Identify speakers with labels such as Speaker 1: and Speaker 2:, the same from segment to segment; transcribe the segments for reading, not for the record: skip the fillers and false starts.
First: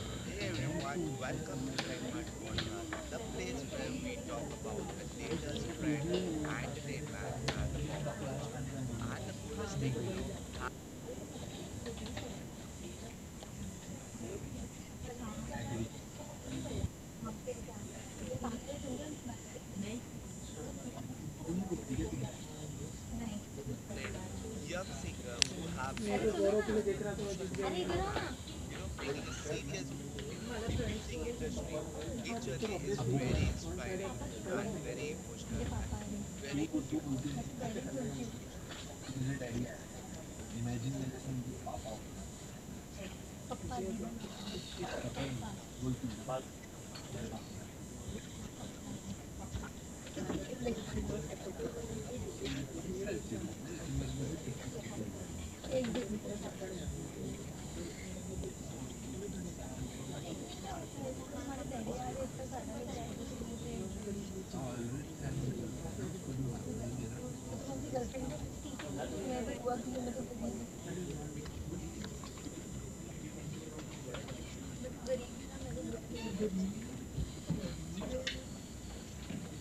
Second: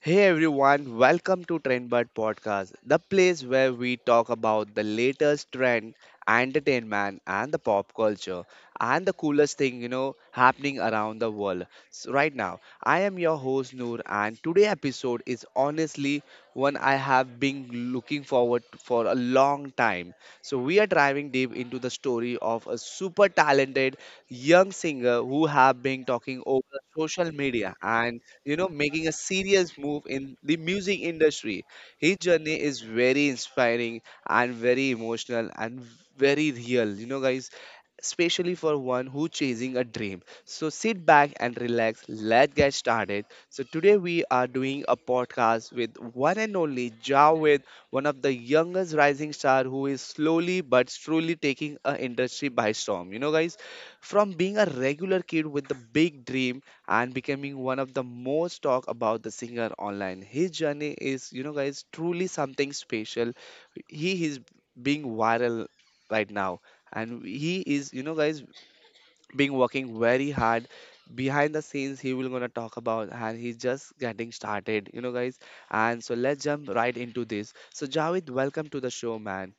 Speaker 1: Hey everyone, welcome to Trendbird Podcast, the place where we talk about the latest trend, entertainment, and the pop culture, and the coolest thing happening around the world. So right now, I am your host Noor, and today episode is honestly one I have been looking forward to for a long time. So we are diving deep into the story of a super talented young singer who have been talking over social media and making a serious move in the music industry. His journey is very inspiring and very emotional and very real, you know, guys, especially for one who chasing a dream. So sit back and relax, let's get started. So today we are doing a podcast with one and only Javed, one of the youngest rising star who is slowly but truly taking a industry by storm, you know, guys. From being a regular kid with the big dream and becoming one of the most talk about the singer online. His journey is, you know, guys, truly something special. He is being viral right now, and he is, you know, guys, being working very hard behind the scenes. He will gonna talk about, and he's just getting started, you know, guys. And so let's jump right into this. So Javed, welcome to the show, man.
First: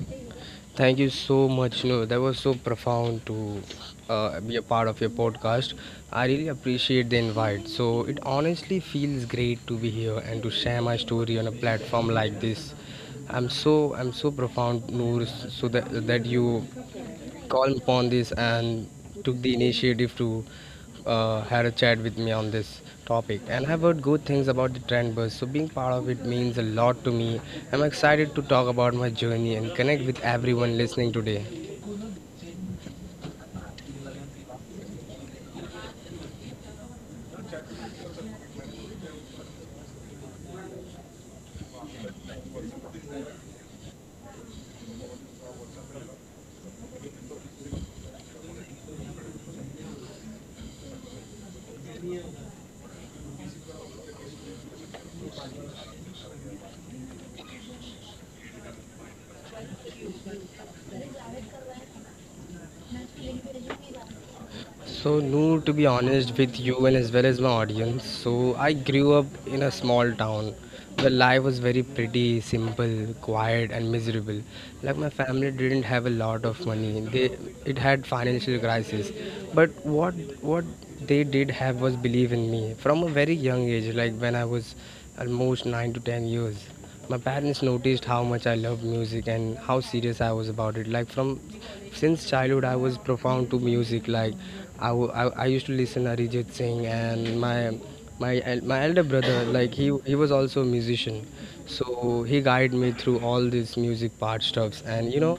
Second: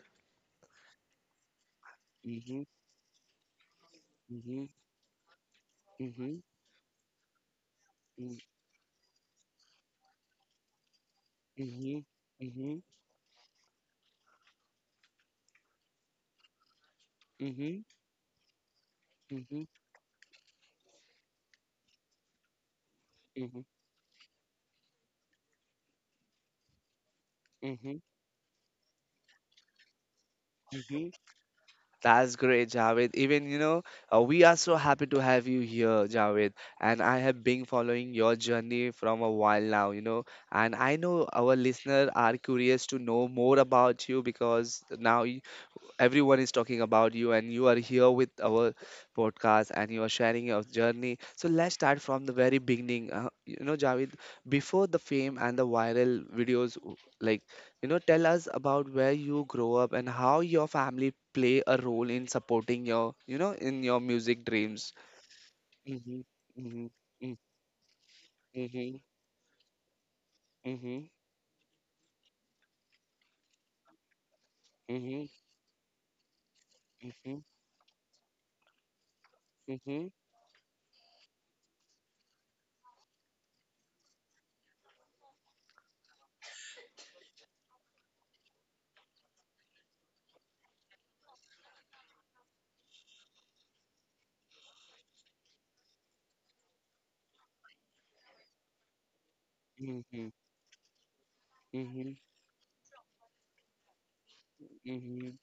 Speaker 2: Thank you so much. No, that was so
Speaker 1: Mhm,
Speaker 2: profound to be a
Speaker 1: mhm,
Speaker 2: part of your podcast. I
Speaker 1: mhm,
Speaker 2: really appreciate the invite. So it
Speaker 1: mhm,
Speaker 2: honestly feels great to be here and to share my story on a
Speaker 1: mhm,
Speaker 2: platform like this.
Speaker 1: mhm,
Speaker 2: I'm so profound, Noor, so that you called
Speaker 1: mhm,
Speaker 2: upon this and took the
Speaker 1: mhm,
Speaker 2: initiative to had a chat with me on this topic,
Speaker 1: mhm,
Speaker 2: and I've heard good things about the trend bus, so being part of it means a lot to me. I'm
Speaker 1: mhm,
Speaker 2: excited to talk about my journey and connect with everyone
Speaker 1: mhm.
Speaker 2: listening today.
Speaker 1: That's great, Javed. Even, we are so happy to have you here, Javed. And I have been following your journey from a while now. And I know our listeners are curious to know more about you, because now everyone is talking about you and you are here with our podcast and you are sharing your journey. So let's start from the very beginning, you know, Javed, before the fame and the viral videos, like tell us about where you grow up and how your family play a role in supporting your in your music dreams.
Speaker 2: So, Noor, to be
Speaker 1: Mm-hmm,
Speaker 2: honest with
Speaker 1: mm-hmm,
Speaker 2: you and as well as my audience, so I
Speaker 1: mm-hmm,
Speaker 2: grew up in a small town
Speaker 1: mm-hmm,
Speaker 2: where life was very pretty, simple, quiet, and miserable.
Speaker 1: hmm,
Speaker 2: Like my
Speaker 1: hmm,
Speaker 2: family didn't have a lot of money; they
Speaker 1: hmm,
Speaker 2: it had financial crisis. But
Speaker 1: hmm,
Speaker 2: what they did have was belief in me from a very young age. Like when I was almost 9 to 10 years, my parents noticed how much I loved music and how serious I was about it. Like from since childhood, I was profound to music. Like I used to listen Arijit Singh, and my elder brother, like he
Speaker 1: hmm,
Speaker 2: was also a musician, so he guided me through all these music part stuffs. And
Speaker 1: hmm,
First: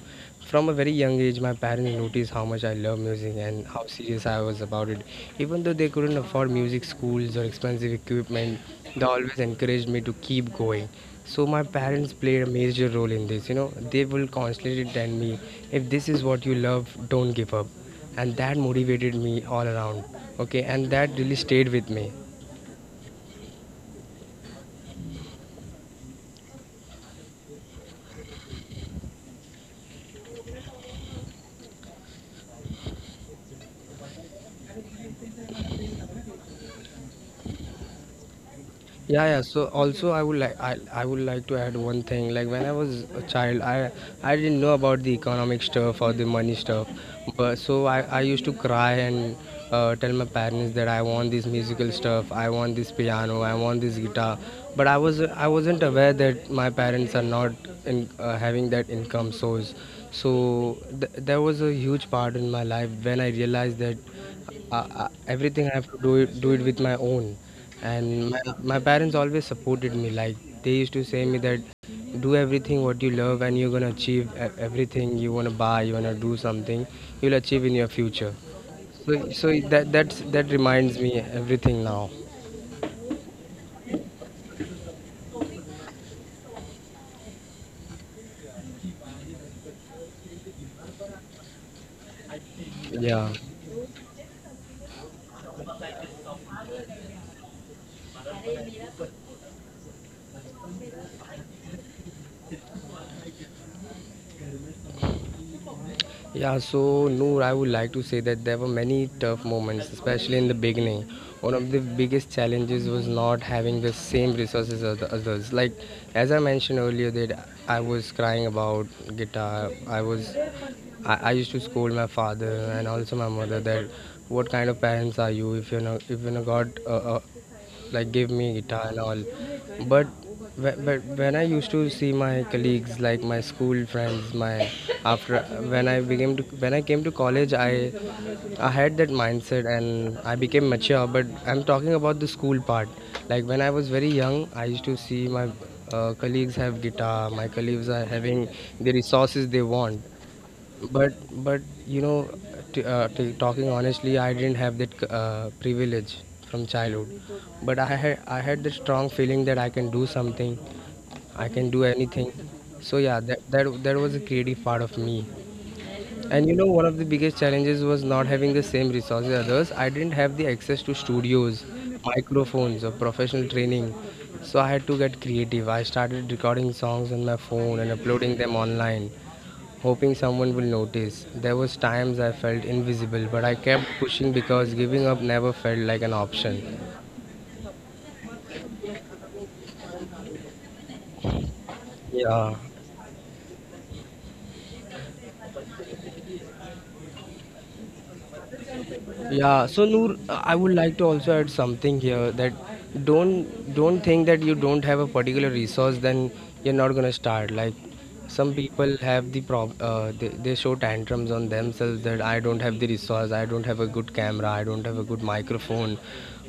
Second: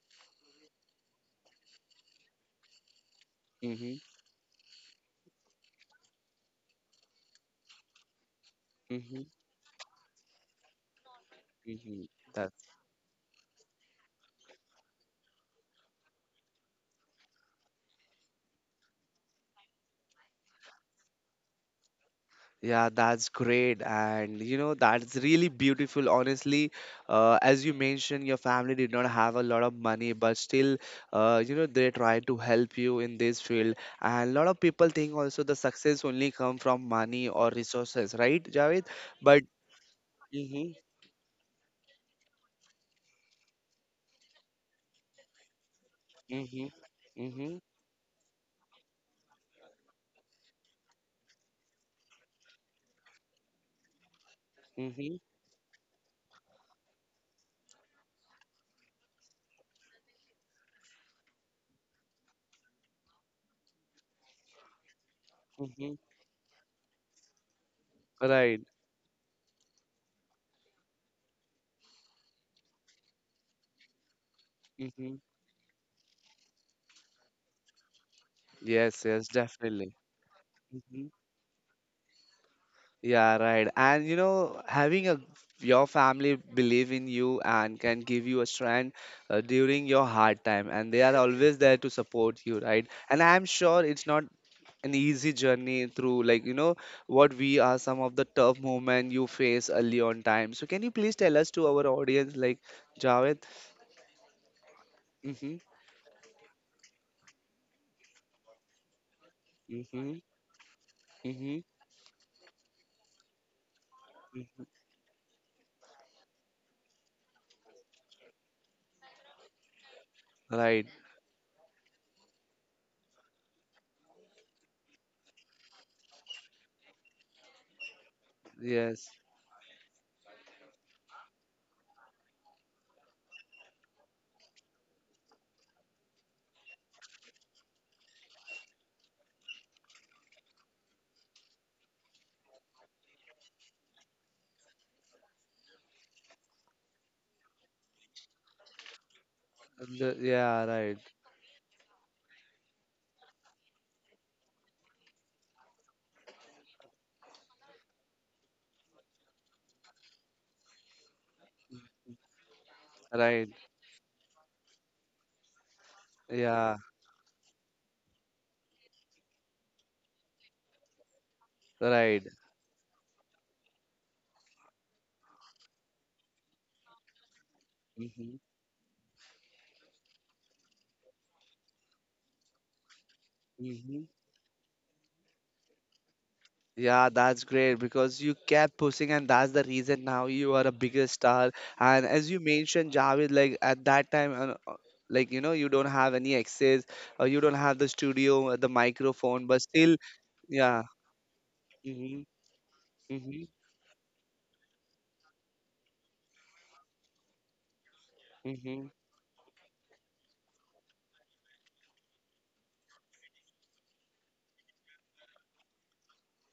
Speaker 2: from a very young age, my parents noticed how much I love music and how serious I was about it. Even though they couldn't afford music schools or expensive equipment, they
Speaker 1: hmm,
Speaker 2: always encouraged me to keep going. So my parents played a
Speaker 1: hmm.
Speaker 2: major role in this. They will constantly tell me, if this is what you love, don't give up. And that motivated me all around. Okay, and that really stayed with me.
Speaker 1: Yeah, that's great. And you know, that's really beautiful. Honestly, as you mentioned, your family did not have a lot of money, but still, they tried to help you in this field. And a lot of people think also the success only come from money or resources, right, Javed?
Speaker 2: Yeah, yeah,
Speaker 1: But
Speaker 2: so also i would like
Speaker 1: mm-hmm,
Speaker 2: I, I would like to add one thing. Like when I was a child, I didn't know about the economic stuff or the money
Speaker 1: mm-hmm,
Speaker 2: stuff.
Speaker 1: mm-hmm,
Speaker 2: But so I used to cry and tell my parents that I want this musical stuff, I want this piano, I want this guitar. But
Speaker 1: mm-hmm,
Speaker 2: I wasn't aware that my parents are not having that income source. So there was a huge part in my life when I realized that everything I have
Speaker 1: mm-hmm,
Speaker 2: to do it with my own. And my,
Speaker 1: right.
Speaker 2: my parents always supported me. Like they used to say me that do everything what you love and you're gonna achieve everything.
Speaker 1: Mm-hmm.
Speaker 2: You wanna buy, you wanna do something, you'll achieve in your future.
Speaker 1: Yes,
Speaker 2: So
Speaker 1: yes,
Speaker 2: so that
Speaker 1: definitely.
Speaker 2: that's that reminds me everything now.
Speaker 1: Yeah, right. And you know, having a your family believe in you and can give you a strength during your hard time, and they are always there to support you, right? And
Speaker 2: Yeah.
Speaker 1: I'm sure it's not an easy journey through, like what we are some of the tough moment you face early on time. So can you please tell us to our audience, like, Javed? Mm-hmm.
Speaker 2: Yeah, so Noor, I would like to say that there were many tough moments,
Speaker 1: Mm-hmm.
Speaker 2: especially in the beginning. One
Speaker 1: Mm-hmm.
Speaker 2: of the biggest challenges was not having the same resources as the others. Like, as I mentioned earlier, that I was crying about guitar. I was,
Speaker 1: Right.
Speaker 2: I, I used to scold my father and also my mother that what kind of parents are you if you're not got like give me guitar and
Speaker 1: Yes.
Speaker 2: all. But when I used to see my colleagues, like my school friends, my after, when I came to college, I had that mindset and I became mature. But I'm talking about the school part. Like when I was very young, I used to see my colleagues have guitar, my colleagues are having the resources they want.
Speaker 1: Yeah. Right.
Speaker 2: But but you know, talking honestly, I didn't have that privilege from childhood. But I had the strong feeling that I can do something, I can do anything. So yeah, that
Speaker 1: Right.
Speaker 2: that that was a creative part of me. And
Speaker 1: Yeah.
Speaker 2: one of the biggest challenges was not having the same resources as others. I didn't have the access to studios,
Speaker 1: Right.
Speaker 2: microphones, or professional training. So I had to get creative. I started recording songs on my phone and uploading
Speaker 1: Mm-hmm.
Speaker 2: them online, hoping someone will notice. There was times I felt invisible, but I kept
Speaker 1: Mm-hmm.
Speaker 2: pushing because giving up never felt like an option.
Speaker 1: Yeah, that's great because you kept pushing, and that's the reason now you are a bigger star. And as you
Speaker 2: Yeah,
Speaker 1: mentioned, Javed, like at that time, like you don't have any access, or you don't have the studio, the microphone, but
Speaker 2: yeah, so
Speaker 1: still,
Speaker 2: Noor, I would
Speaker 1: yeah.
Speaker 2: like to also add something
Speaker 1: Hmm,
Speaker 2: here that
Speaker 1: hmm,
Speaker 2: don't think that you don't have a particular resource, then you're not gonna start. Like some
Speaker 1: hmm.
Speaker 2: people have the prob they show tantrums on themselves that I don't have the resource, I don't have a good camera, I don't have a good microphone,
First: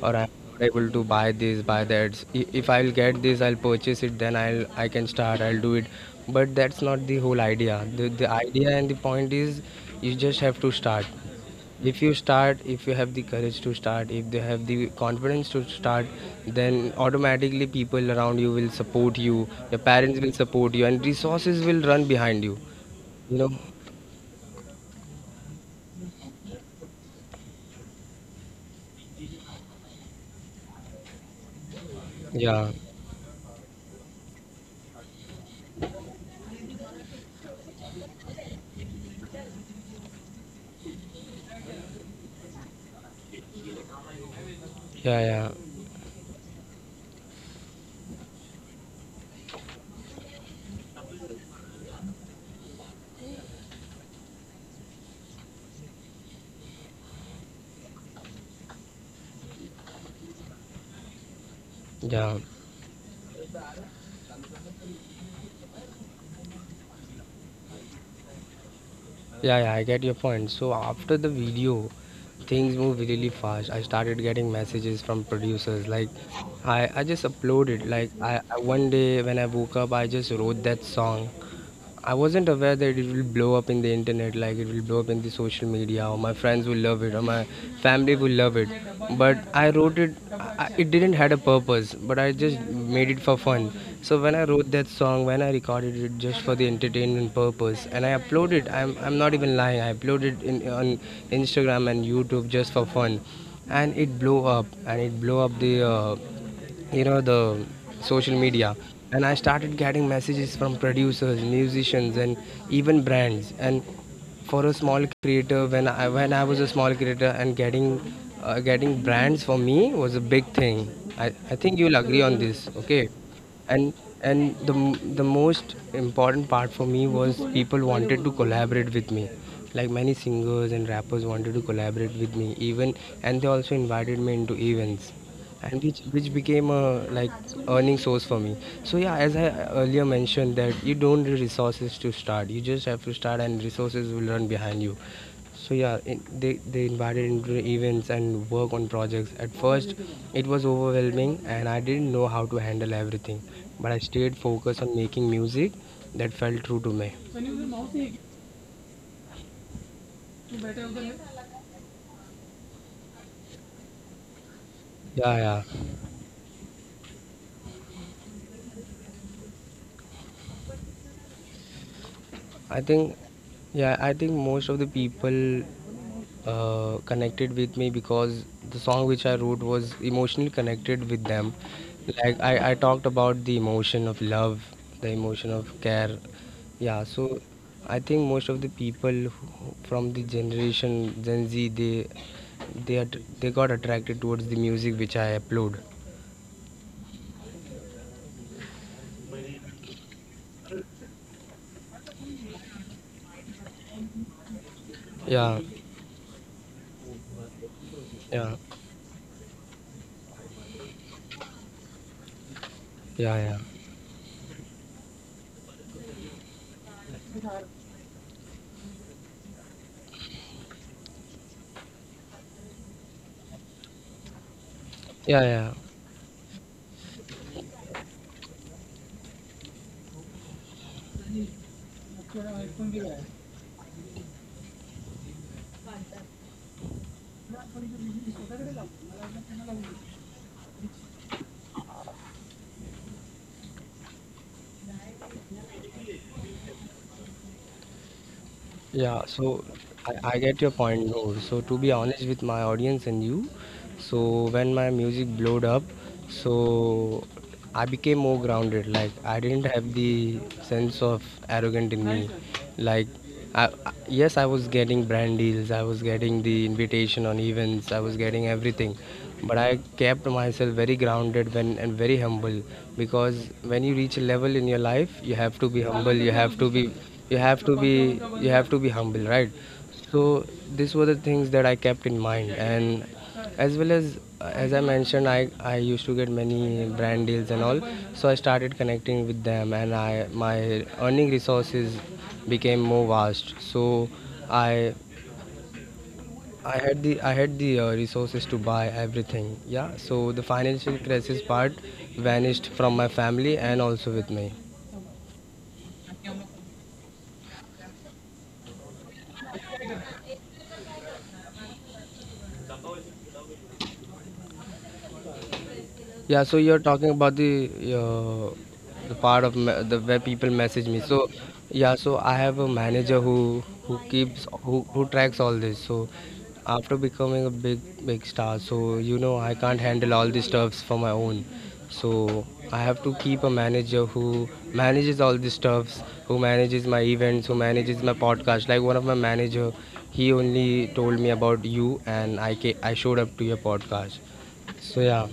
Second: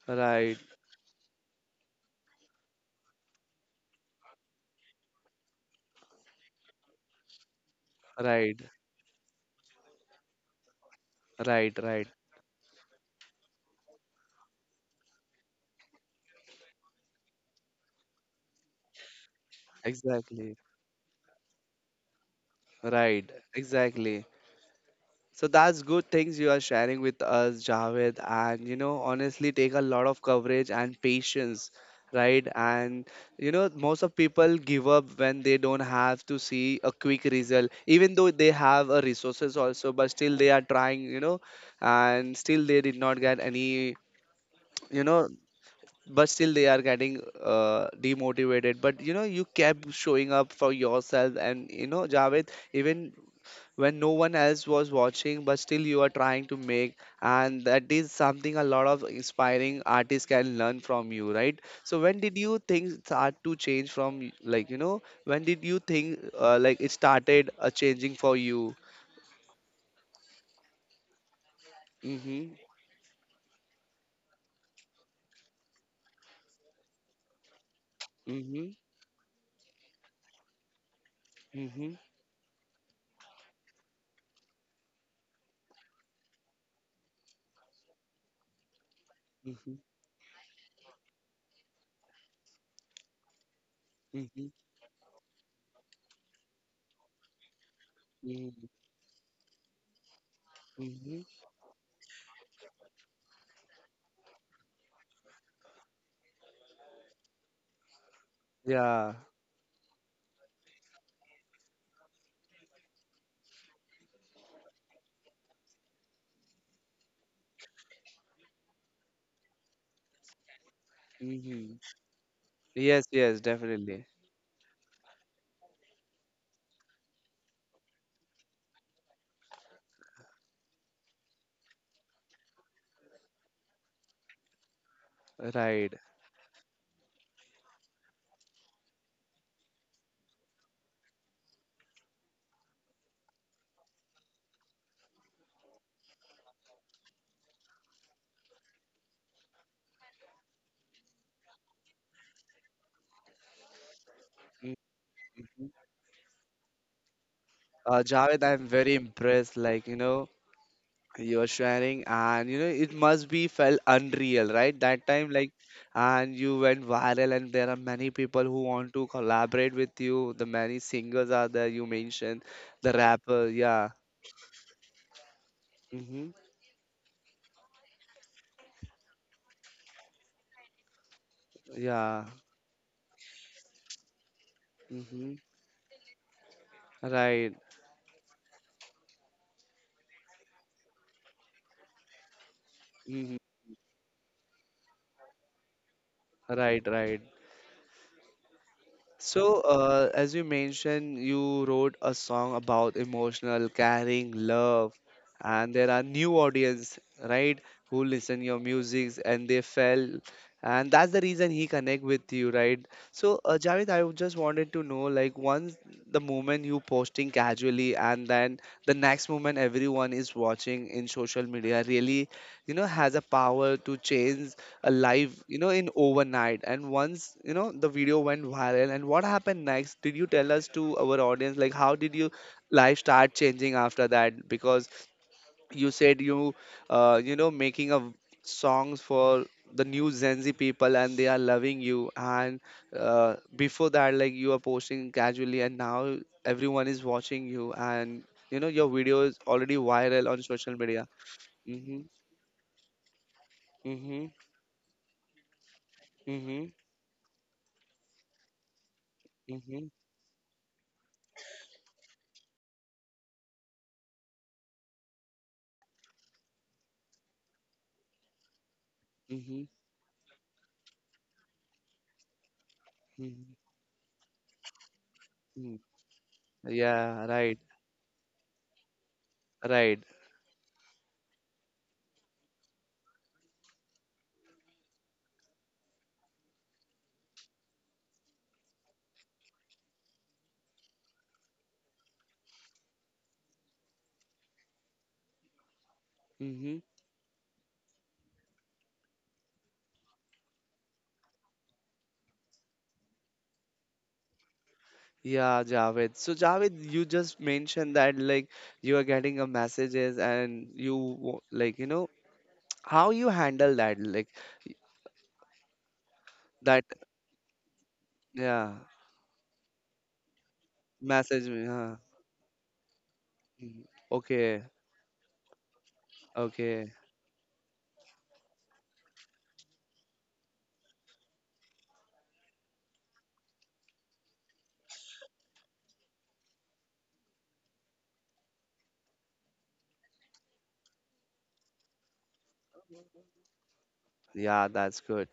Speaker 2: or I'm
Speaker 1: Right,
Speaker 2: not able to buy this, buy that. If I'll get this, I'll purchase it, then I can start, I'll do it. But that's not the whole idea. The
Speaker 1: right,
Speaker 2: idea and the point is you just have to start.
Speaker 1: right,
Speaker 2: If
Speaker 1: right.
Speaker 2: you start, if you have the courage to start, if they have the confidence to start, then automatically people around you will support you, your parents will
Speaker 1: Exactly,
Speaker 2: support you, and resources will run behind you
Speaker 1: right,
Speaker 2: you know
Speaker 1: exactly. So that's good things you are sharing with us, Javed. And you know, honestly, take a lot of coverage and patience, right?
Speaker 2: Yeah,
Speaker 1: And you know, most of people give up when they don't have to see a quick result, even though they have a resources also, but still they are trying, and still they did not get any, you
Speaker 2: yeah,
Speaker 1: know,
Speaker 2: yeah,
Speaker 1: but still they are getting demotivated. But you know, you kept showing up for yourself, and you know, Javed, even when no one else was watching, but still you are trying to make, and that is something a lot of inspiring artists can learn from you, right? So when
Speaker 2: yeah,
Speaker 1: did you things start to change from, like when did you think like it started changing for you?
Speaker 2: yeah, yeah, I get your point. So after the video,
Speaker 1: Mm-hmm,
Speaker 2: things move really fast. I started getting messages from producers. Like I just uploaded. Like I
Speaker 1: mm-hmm,
Speaker 2: one day when I woke up, I just wrote that song.
Speaker 1: mm-hmm,
Speaker 2: I wasn't aware that it will blow up in the internet, like it will blow up in the social media, or my friends will love it, or my family will love it. But I
Speaker 1: mm-hmm,
Speaker 2: wrote it; it didn't had a purpose, but I just made it for fun. So when I
Speaker 1: mm-hmm,
Speaker 2: wrote that song, when I recorded it just for the entertainment purpose, and I
Speaker 1: mm-hmm,
Speaker 2: uploaded, I'm not even lying, I uploaded in on
Speaker 1: mm-hmm,
Speaker 2: Instagram and YouTube just for fun, and it blew up, and it blew up the you know the social media.
Speaker 1: yeah,
Speaker 2: And I started getting messages from producers, musicians, and even brands. And for a small creator, when I was a small creator, and getting brands for me was a big thing. I think you'll
Speaker 1: mm-hmm,
Speaker 2: agree on this. Okay.
Speaker 1: yes, yes,
Speaker 2: and
Speaker 1: definitely,
Speaker 2: and the most important part for me was people wanted to collaborate with me. Like many singers and rappers wanted to collaborate with me, even, and they also invited me into events, and which
Speaker 1: right.
Speaker 2: which became a, like, earning source for me. So yeah, as I earlier mentioned, that you don't need resources to start, you just have to start and resources will run behind you. So yeah, they invited into the events and work on projects. At first it was overwhelming and I didn't know how to handle everything, but I stayed focused on making music
Speaker 1: Mhm.
Speaker 2: that felt true to me.
Speaker 1: Javed, I'm very impressed. Like, you know, you're sharing, and you know it must be felt unreal right that
Speaker 2: Yeah,
Speaker 1: time, like,
Speaker 2: yeah.
Speaker 1: and you went viral and there are many people who want to collaborate with you, the many singers are there you mentioned,
Speaker 2: I
Speaker 1: the
Speaker 2: think,
Speaker 1: rapper,
Speaker 2: yeah,
Speaker 1: yeah.
Speaker 2: I think most of the people
Speaker 1: Mm-hmm.
Speaker 2: connected with me because the song which I wrote was emotionally connected with them.
Speaker 1: Yeah.
Speaker 2: Like I talked about the emotion of love, the
Speaker 1: Mm-hmm.
Speaker 2: emotion of care. Yeah, so
Speaker 1: Right.
Speaker 2: I think most of the people who, from the generation Gen Z, they are
Speaker 1: Mm-hmm.
Speaker 2: they got attracted towards the music which I upload.
Speaker 1: Right, right. So, as you mentioned, you wrote a song about emotional, caring, love,
Speaker 2: Yeah,
Speaker 1: and there are new audience, right, who listen
Speaker 2: yeah,
Speaker 1: your music and they fell, and that's the reason he connect with you, right? So,
Speaker 2: yeah,
Speaker 1: Javed, I would just wanted to know, like, once the moment you posting casually, and then the next moment everyone is watching in social media, really, you know, has a power to change live,
Speaker 2: yeah,
Speaker 1: you
Speaker 2: yeah,
Speaker 1: know, in overnight. And once, you know, the video went viral. And what happened next? Did you tell us to our audience, like, how did your life start changing after that? Because you said you, you know, making a
Speaker 2: yeah.
Speaker 1: songs for the new Gen Z people, and they are loving you. And before that, like, you are posting casually, and now everyone is watching you, and you know, your
Speaker 2: Yeah,
Speaker 1: video is
Speaker 2: so
Speaker 1: already
Speaker 2: I,
Speaker 1: viral
Speaker 2: I
Speaker 1: on
Speaker 2: get your
Speaker 1: social
Speaker 2: point,
Speaker 1: media.
Speaker 2: Noor. So to be
Speaker 1: Mm-hmm.
Speaker 2: honest with my audience and you,
Speaker 1: Mm-hmm.
Speaker 2: so when my music blowed up,
Speaker 1: Mm-hmm.
Speaker 2: so I became more grounded. Like I didn't
Speaker 1: Mm-hmm.
Speaker 2: have the sense of arrogant in me. Like yes, I was getting brand deals. I was getting the invitation on events. I was getting everything, but
Speaker 1: Mm-hmm.
Speaker 2: I kept myself very grounded when and very humble, because
Speaker 1: Mm-hmm.
Speaker 2: when you reach a level in your life, you have to be
Speaker 1: Mm.
Speaker 2: humble. You have to be
Speaker 1: Yeah,
Speaker 2: you
Speaker 1: right,
Speaker 2: have to be you have to be humble, right?
Speaker 1: right.
Speaker 2: So these were the things that I kept in mind, and as well as I mentioned, I used to get many brand deals and all. So I started connecting with them, and I my earning resources became more vast. So I
Speaker 1: Hmm.
Speaker 2: I had the resources to buy everything. Yeah, so the financial crisis part vanished from my family and also with me.
Speaker 1: Yeah, Javed. So Javed, you just mentioned that like you are getting a messages, and like you know how you handle that, like
Speaker 2: Yeah, so you're
Speaker 1: that,
Speaker 2: talking about uh,
Speaker 1: yeah,
Speaker 2: the part of me- the where people message me. So
Speaker 1: message me,
Speaker 2: yeah,
Speaker 1: huh?
Speaker 2: so I have a manager
Speaker 1: Mhm.
Speaker 2: who keeps
Speaker 1: Okay,
Speaker 2: who tracks all this. So
Speaker 1: okay.
Speaker 2: after becoming a big star, so you know, I can't handle all these stuffs for my own. So I have to keep a manager who manages all these stuffs, who manages my events, who manages my podcast. Like one of my manager, he only told me about you, and I showed up to your podcast.
Speaker 1: Yeah,
Speaker 2: So
Speaker 1: that's
Speaker 2: yeah,
Speaker 1: good.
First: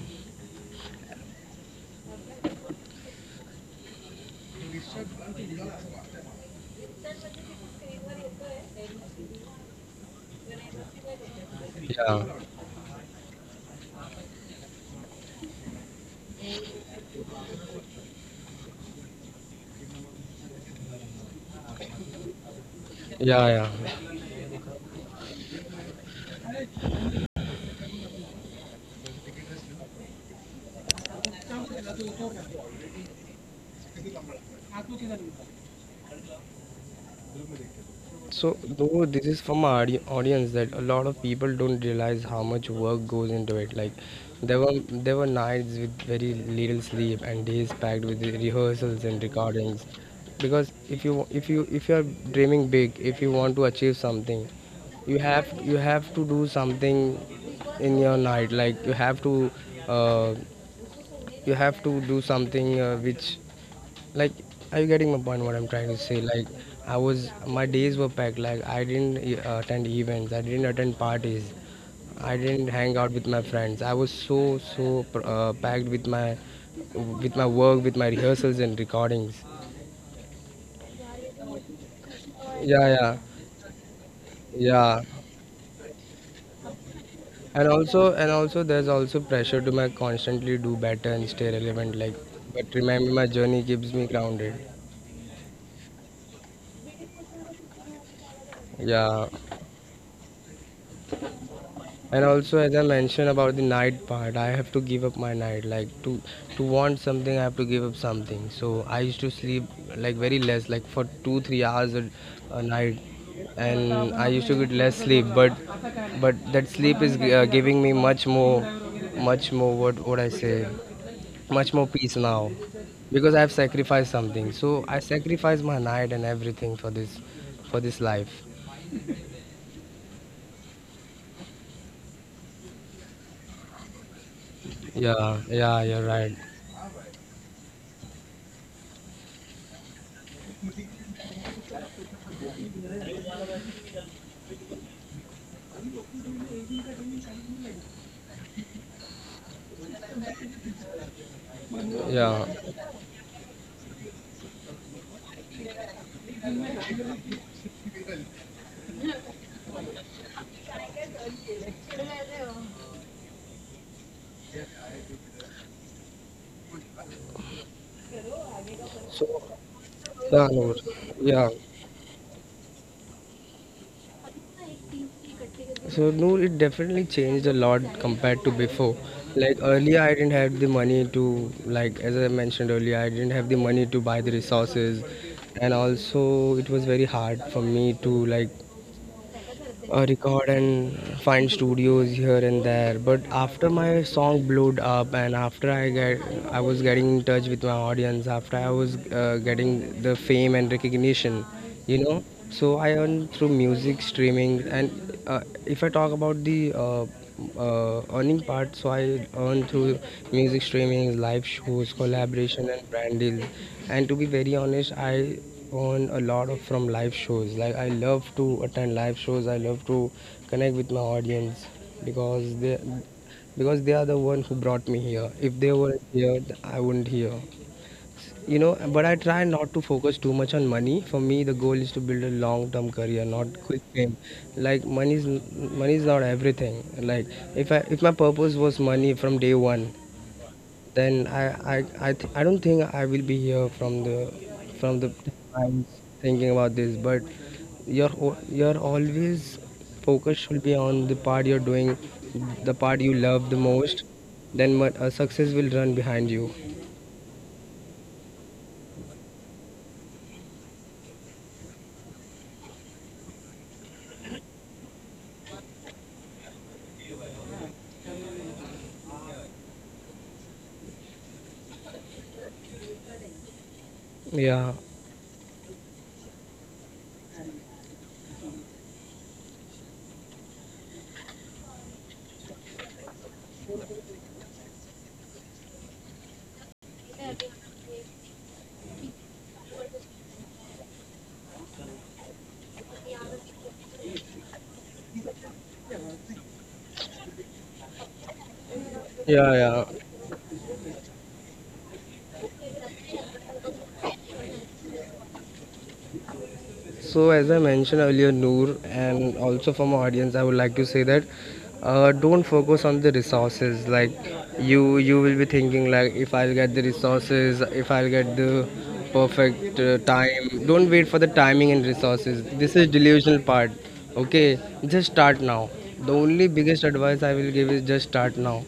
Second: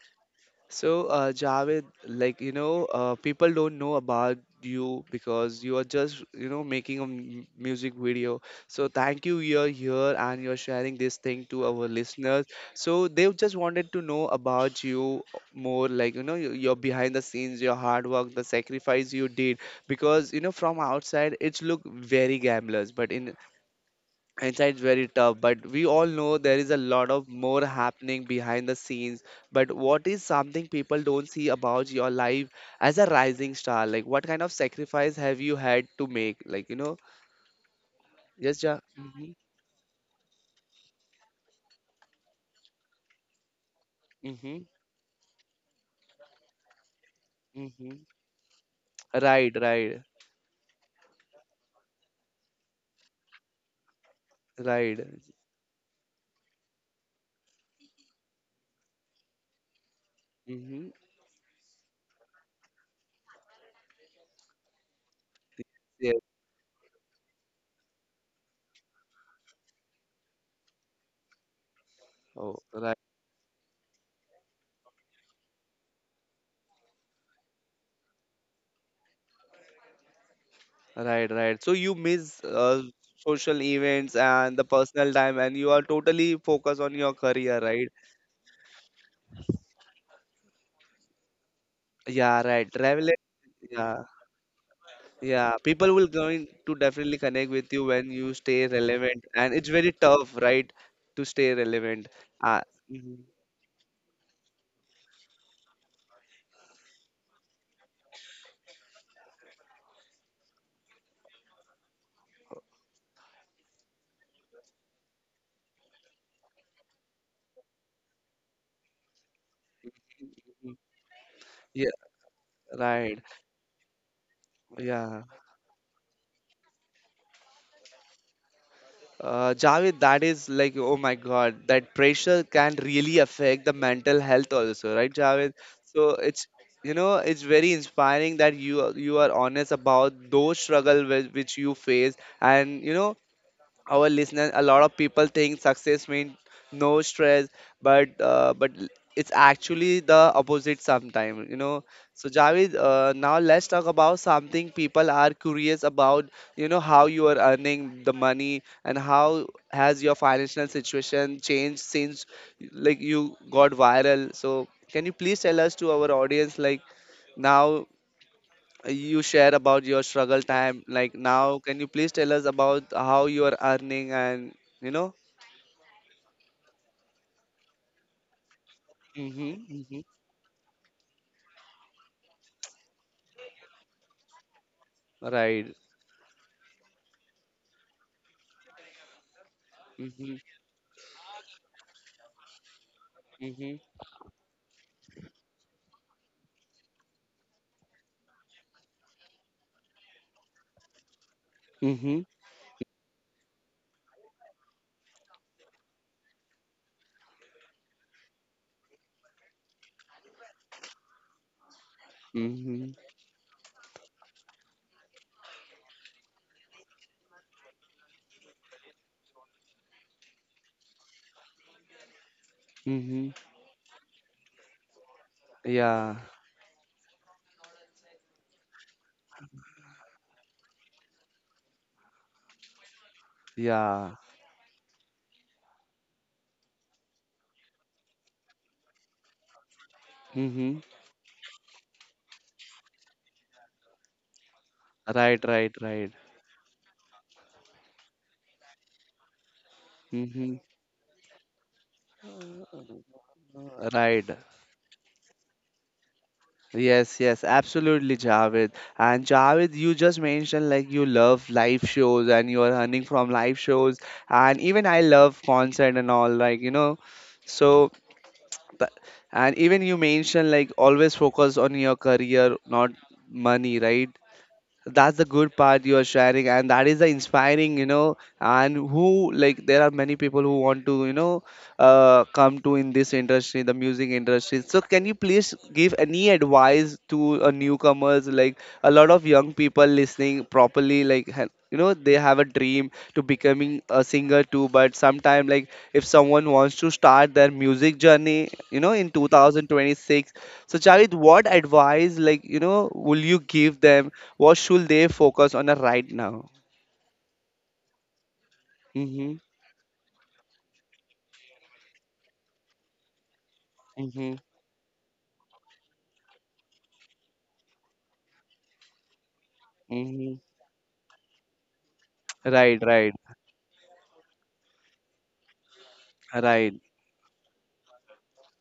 Speaker 1: So, Javed, like, you know, people don't know about you because you are just, you know, making a music video. So, thank you, you're here and you're sharing this thing to our
Speaker 2: yeah.
Speaker 1: listeners. So, they just wanted to know about you more, like, you know, your behind the scenes, your hard work, the sacrifice you did. Because, you know, from outside, it's look very glamorous, but in
Speaker 2: Yeah,
Speaker 1: Hindsight's very tough, but we all know there is a lot of more happening behind the scenes. But what is something people don't
Speaker 2: yeah.
Speaker 1: see about your life as a rising star? Like, what kind of sacrifice have you had to make? Like, you know,
Speaker 2: So,
Speaker 1: just yeah.
Speaker 2: though this
Speaker 1: Mm-hmm,
Speaker 2: is from our audience, that a lot of people don't realize how much work goes into it. Like there
Speaker 1: mm-hmm,
Speaker 2: were there were nights with very little sleep and days
Speaker 1: mm-hmm.
Speaker 2: packed with rehearsals and
Speaker 1: Right,
Speaker 2: recordings.
Speaker 1: right,
Speaker 2: Because if you are dreaming big, if you want to achieve something,
Speaker 1: right.
Speaker 2: you have to do something in your night. Like uh,
Speaker 1: Mm-hmm.
Speaker 2: you have to do something which like are you getting my point what I'm trying to say?
Speaker 1: Yes.
Speaker 2: I was, my days were packed. Like I didn't e- attend events, I didn't attend parties, I
Speaker 1: Oh,
Speaker 2: didn't hang
Speaker 1: right,
Speaker 2: out with my friends. I was so packed with my, with my work, with my rehearsals and recordings.
Speaker 1: right, right. So you miss
Speaker 2: Yeah, yeah,
Speaker 1: social events and the
Speaker 2: yeah.
Speaker 1: personal time, and you are totally focused on your career,
Speaker 2: and
Speaker 1: right?
Speaker 2: also and also there's also pressure to my constantly do better and stay relevant,
Speaker 1: Yeah, right.
Speaker 2: but remember
Speaker 1: Traveling.
Speaker 2: my journey keeps me
Speaker 1: Yeah.
Speaker 2: grounded.
Speaker 1: Yeah, people will going to definitely connect with you when you stay
Speaker 2: Yeah.
Speaker 1: relevant, and it's very tough, right, to stay relevant.
Speaker 2: And also,
Speaker 1: Uh,
Speaker 2: as I
Speaker 1: mhm.
Speaker 2: mentioned about the night part, I have to give up my night. Like to want something, I have to give up something. So I used to sleep, like very less, like for 2 3 hours a night, and I used to get less sleep. But that sleep is giving me much more, much more. What I say? Much more
Speaker 1: Yeah,
Speaker 2: peace now,
Speaker 1: right.
Speaker 2: because I have sacrificed something. So I
Speaker 1: Yeah.
Speaker 2: sacrificed my night and everything for this life.
Speaker 1: Javed, that is like, oh my God, that pressure can really affect the mental health also, right,
Speaker 2: Yeah,
Speaker 1: Javed?
Speaker 2: yeah, you're
Speaker 1: So
Speaker 2: right.
Speaker 1: it's, you know, it's very inspiring that you are honest about those struggle with, which you face, and you know, our listeners, a lot of people think success means no stress, but it's actually the opposite sometimes, you know. So
Speaker 2: Yeah.
Speaker 1: Javid, now let's talk about something people are curious about. You know, how you are earning the money and how has your financial situation changed since, like, you got viral. So can you please tell us to our audience, like, now you
Speaker 2: So
Speaker 1: share about your struggle
Speaker 2: Yeah, Noor.
Speaker 1: time, like,
Speaker 2: Yeah.
Speaker 1: now can you please tell us about how you are earning and you know
Speaker 2: So Noor, it definitely changed a lot compared to before. Like
Speaker 1: mm-hmm,
Speaker 2: earlier,
Speaker 1: mm-hmm.
Speaker 2: I didn't have the money to, like as I mentioned earlier, I didn't have the money to buy the resources, and
Speaker 1: Right,
Speaker 2: also it was very hard for me to like
Speaker 1: mm-hmm,
Speaker 2: record and find studios here and there. But after
Speaker 1: mm-hmm,
Speaker 2: my song blew up and after I get, I was getting in touch with my audience, after I was getting the fame and recognition, you know.
Speaker 1: mm-hmm,
Speaker 2: So I earn through music streaming, and if I talk about the earning part, so I earn through music streaming, live shows, collaboration, and
Speaker 1: mm-hmm,
Speaker 2: brand deals. And to be very honest, I on a lot of from live shows. Like I love to attend live shows, I love to connect with my audience, because they,
Speaker 1: mm-hmm.
Speaker 2: because they are the one who brought me here. If they were
Speaker 1: Yeah,
Speaker 2: here I wouldn't here, you know. But I try not to focus too much on money. For me, the goal is to build a long term career, not quick
Speaker 1: yeah,
Speaker 2: fame. Like money is, money is not everything. Like if my purpose was money from day one,
Speaker 1: mm-hmm.
Speaker 2: then I I don't think I will be here from the, from the
Speaker 1: Right, right,
Speaker 2: times
Speaker 1: right,
Speaker 2: thinking about this. But your always focus
Speaker 1: mm-hmm.
Speaker 2: should be on the part you're doing, the part you love the most.
Speaker 1: Right.
Speaker 2: Then what a success will run behind you.
Speaker 1: Yes, yes, absolutely, Javed. And Javed, you just mentioned like you love live shows and you are earning from live shows, and even I love concert and all, like you know. So, Th- and even you mentioned like always focus on your career not money, right?
Speaker 2: Yeah,
Speaker 1: That's the good part you are sharing and that is the inspiring, you know. And who, like, there are many people who want to, you know, come to in this industry, the music industry. So can you please give any advice to a newcomers, like a lot of young people listening properly, like, you know, they have a dream to becoming a singer too. But sometime, like, if someone wants to start their music journey, you know, in
Speaker 2: yeah, yeah.
Speaker 1: 2026, so Charit, what advice, like, you know, will you give them? What should they focus on, right now?
Speaker 2: So, as I mentioned earlier, Noor, and
Speaker 1: Mm-hmm.
Speaker 2: also from our audience, I would like to say that don't focus on the resources. Like
Speaker 1: Mm-hmm.
Speaker 2: you will be thinking like, if I'll get the resources, if I'll get the perfect
Speaker 1: Mm-hmm.
Speaker 2: time. Don't wait for the timing and resources. This is
Speaker 1: Right, right,
Speaker 2: delusional part. Okay, just start now. The only
Speaker 1: right,
Speaker 2: biggest advice I will give is just start now.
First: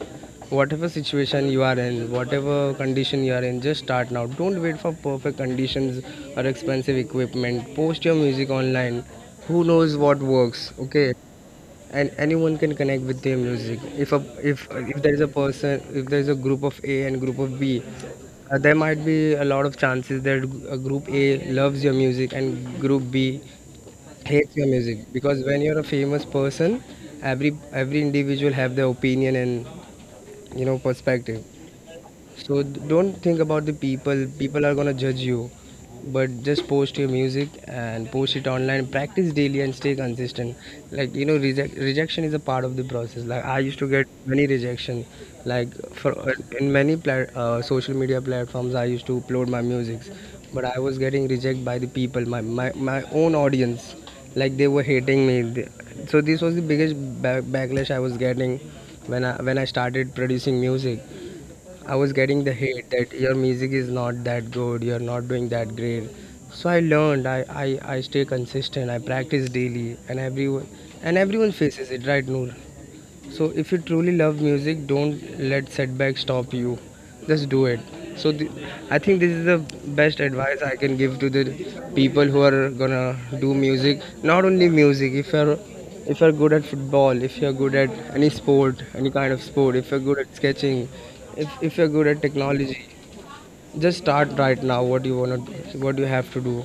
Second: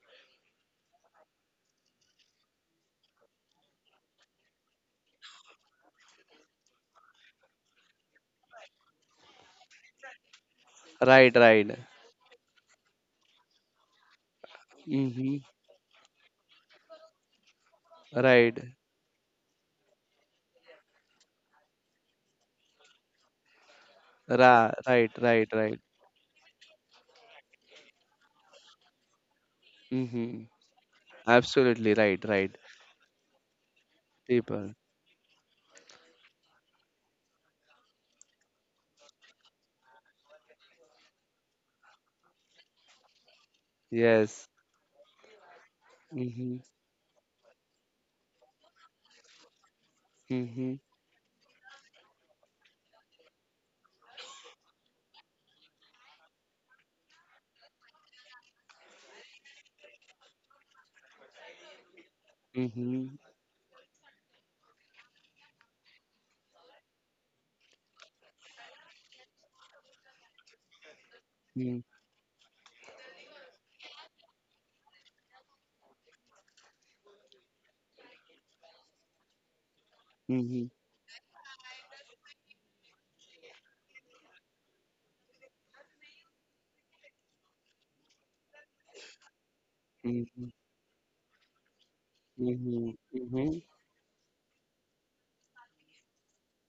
Speaker 2: Whatever situation you are in, whatever condition you are in, just start now. Don't wait for perfect conditions or expensive equipment. Post your music online. Who knows what works? Okay,
Speaker 1: right, right.
Speaker 2: and anyone can connect with their music. If if there is a
Speaker 1: Mm-hmm.
Speaker 2: person, if there is a group of A and group of B,
Speaker 1: Right.
Speaker 2: there might be a lot of chances that group A loves your music and group B hates your
Speaker 1: Ra,
Speaker 2: music.
Speaker 1: right,
Speaker 2: Because
Speaker 1: right,
Speaker 2: when you're
Speaker 1: right.
Speaker 2: a famous person, every individual have their opinion and,
Speaker 1: Mm-hmm.
Speaker 2: you know, perspective.
Speaker 1: Absolutely right, right.
Speaker 2: So don't think about the people. People
Speaker 1: People.
Speaker 2: are gonna judge you, but just post your music and post it online. Practice daily and stay consistent. Like you know, rejection is a part of the process. Like I used to get
Speaker 1: Yes.
Speaker 2: many rejection. Like for
Speaker 1: Mm-hmm.
Speaker 2: in many plat social media platforms, I used to upload my musics, but
Speaker 1: Mm-hmm.
Speaker 2: I was getting rejected by the people, my own audience. Like they were hating me. So this was the biggest backlash I was getting when I started producing music. I was getting the hate
Speaker 1: Mm-hmm.
Speaker 2: that your music is not that good, you're not doing that great. So I learned, I stay consistent, I practice daily, and everyone
Speaker 1: Mm-hmm.
Speaker 2: faces it, right, Noor? So if you truly love music, don't let setbacks stop you. Just do it. So th- I think this is the best advice
Speaker 1: Mm-hmm.
Speaker 2: I can give to the people who are gonna do music. Not only music. If you're good at football, if you're good at any sport, any kind of sport, if you're good at
Speaker 1: Mm-hmm.
Speaker 2: sketching, if you're good at technology,
Speaker 1: Mm-hmm. Mm-hmm.
Speaker 2: just start right now. What you wanna do, what you have to do.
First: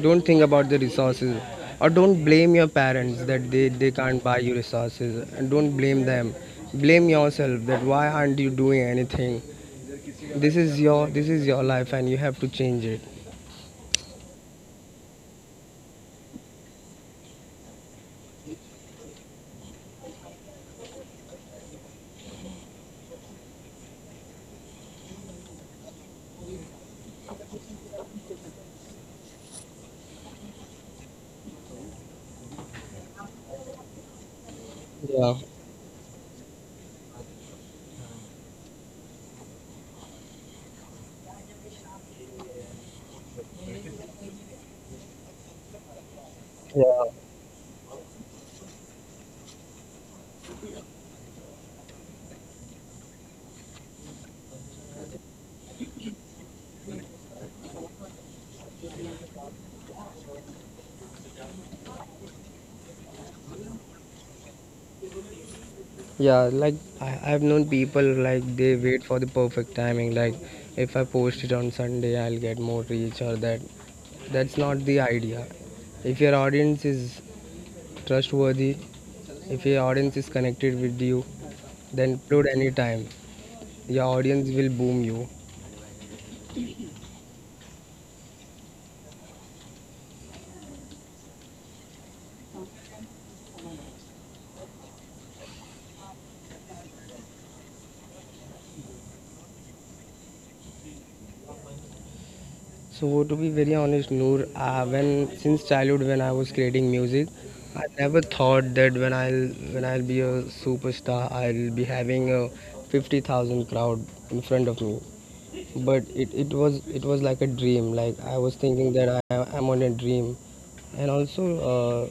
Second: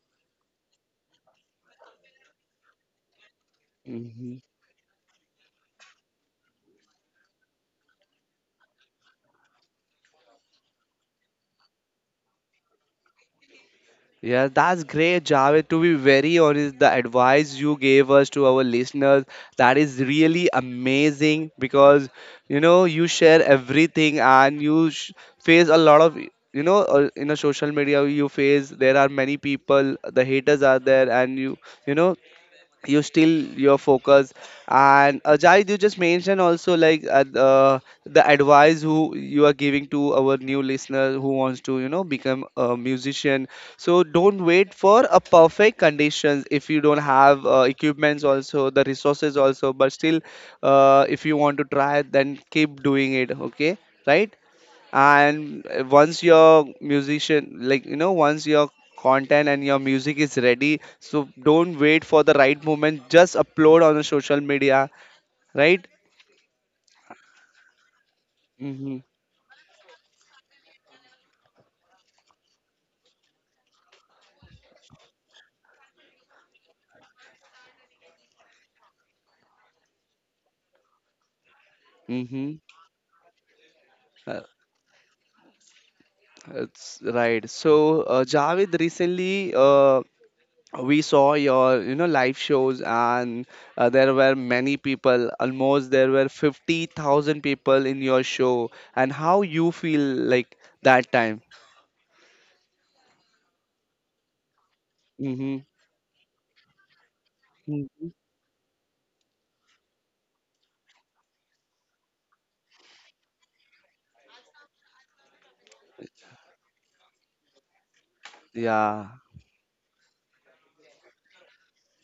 Speaker 2: Don't think about the resources, or don't blame your parents that they can't buy
Speaker 1: Mm-hmm.
Speaker 2: you resources, and don't blame them. Blame yourself that why aren't you doing anything? This is your life, and you have to change it.
Speaker 1: Yeah, that's great, Javed. To be very honest, the advice you gave us to our listeners, that is really amazing because you share everything and face a lot of, in a social media you face, there are many people, the haters are there, and you know you still your focus. And
Speaker 2: Yeah,
Speaker 1: Ajay, you just mentioned also like the advice who you are giving to our new listener who wants to become a musician. So don't wait for a perfect conditions. If you
Speaker 2: yeah,
Speaker 1: don't have equipments also, the resources also, but still if you want to try, then keep doing it, okay? Right. And once your musician, like once your content and your music is ready, so don't wait for the right moment, just upload on the social media, right?
Speaker 2: yeah. Like I've known people like they
Speaker 1: Mm-hmm.
Speaker 2: wait for the perfect timing. Like if I post it on Sunday, I'll get more reach or that. That's not the idea. If your audience is trustworthy, If your audience is connected with you, then upload
Speaker 1: Mm-hmm.
Speaker 2: anytime. Your
Speaker 1: Uh,
Speaker 2: audience will boom you.
Speaker 1: it's right. So Javed, recently we saw your, live shows, and there were many people, almost there were 50,000 people in your show. And how you feel, like, that time?
Speaker 2: So to be very honest, Noor, when
Speaker 1: Mm-hmm.
Speaker 2: since childhood when I was creating music, I never thought that when I'll be a superstar, I'll be having a 50,000 crowd in front of me. But it was like a dream. Like I was thinking
Speaker 1: Yeah.
Speaker 2: that I am on a dream. And also uh,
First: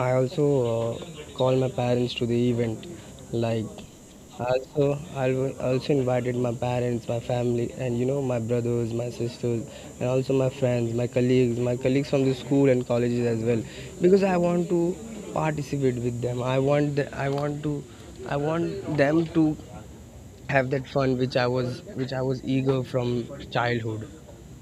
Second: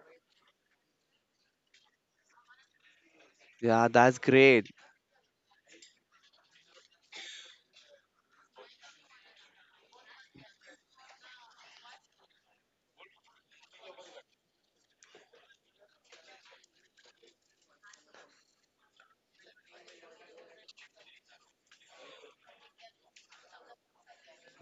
Speaker 2: I also uh, call my parents to the event. Like
Speaker 1: Yeah, that's great.
Speaker 2: also invited my parents, my family, and you know my brothers, my sisters, and also my friends, my colleagues from the school and colleges as well, because I want to participate with them. I want to I want them to have that fun which I was eager from childhood.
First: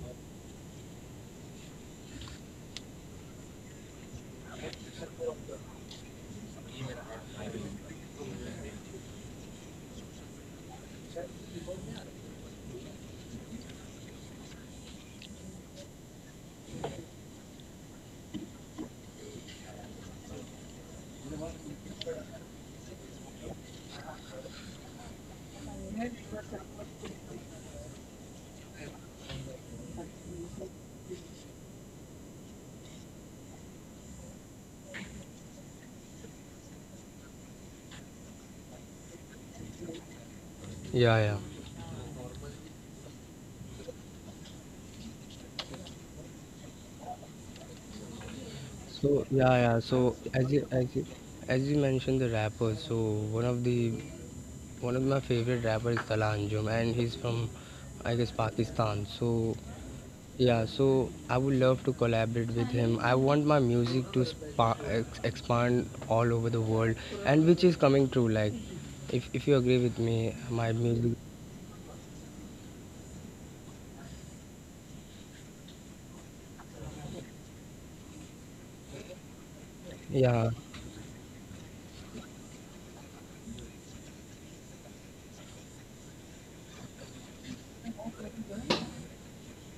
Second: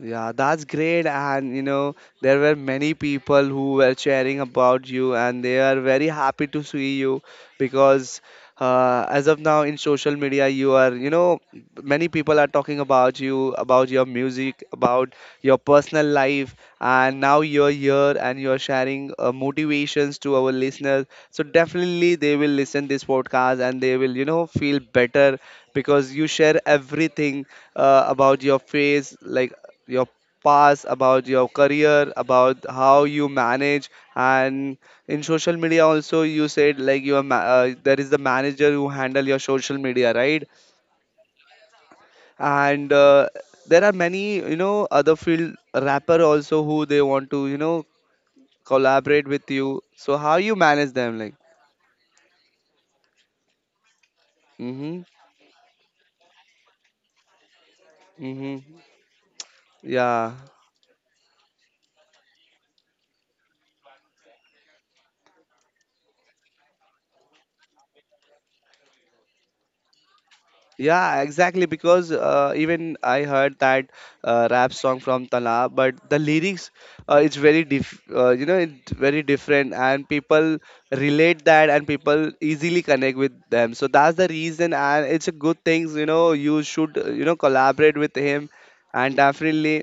Speaker 1: Yeah, that's great. And you know, there were many people who were sharing about you, and they are very happy to see you. Because as of now in social media you are, many people are talking about you, about your music, about your personal life. And now you're here and you're sharing motivations to our listeners, so definitely they will listen this podcast and they will, feel better because you share everything. About your face, like your past, about your career, about how you manage. And in social media also, you said like you are there is the manager who handle your social media, right?
Speaker 2: Yeah, yeah.
Speaker 1: And there are many, other field rapper also, who they want to, collaborate with you. So
Speaker 2: So
Speaker 1: how you manage them, like?
Speaker 2: as you mentioned the rappers, so one of the one
Speaker 1: Mhm.
Speaker 2: of my favorite rapper is Tala Anjum, and he's from, I guess,
Speaker 1: Mhm.
Speaker 2: Pakistan. So
Speaker 1: Yeah.
Speaker 2: yeah, so I would love to collaborate with him. I want my music to expand all over the world, and which is coming true. Like, if you agree with me, my
Speaker 1: Yeah,
Speaker 2: music,
Speaker 1: exactly. Because even I heard that rap song from Tala, but the lyrics, it's very diff, it's very different, and people
Speaker 2: yeah.
Speaker 1: relate that, and people easily connect with them. So that's the reason, and it's a good thing. You should, collaborate with him, and definitely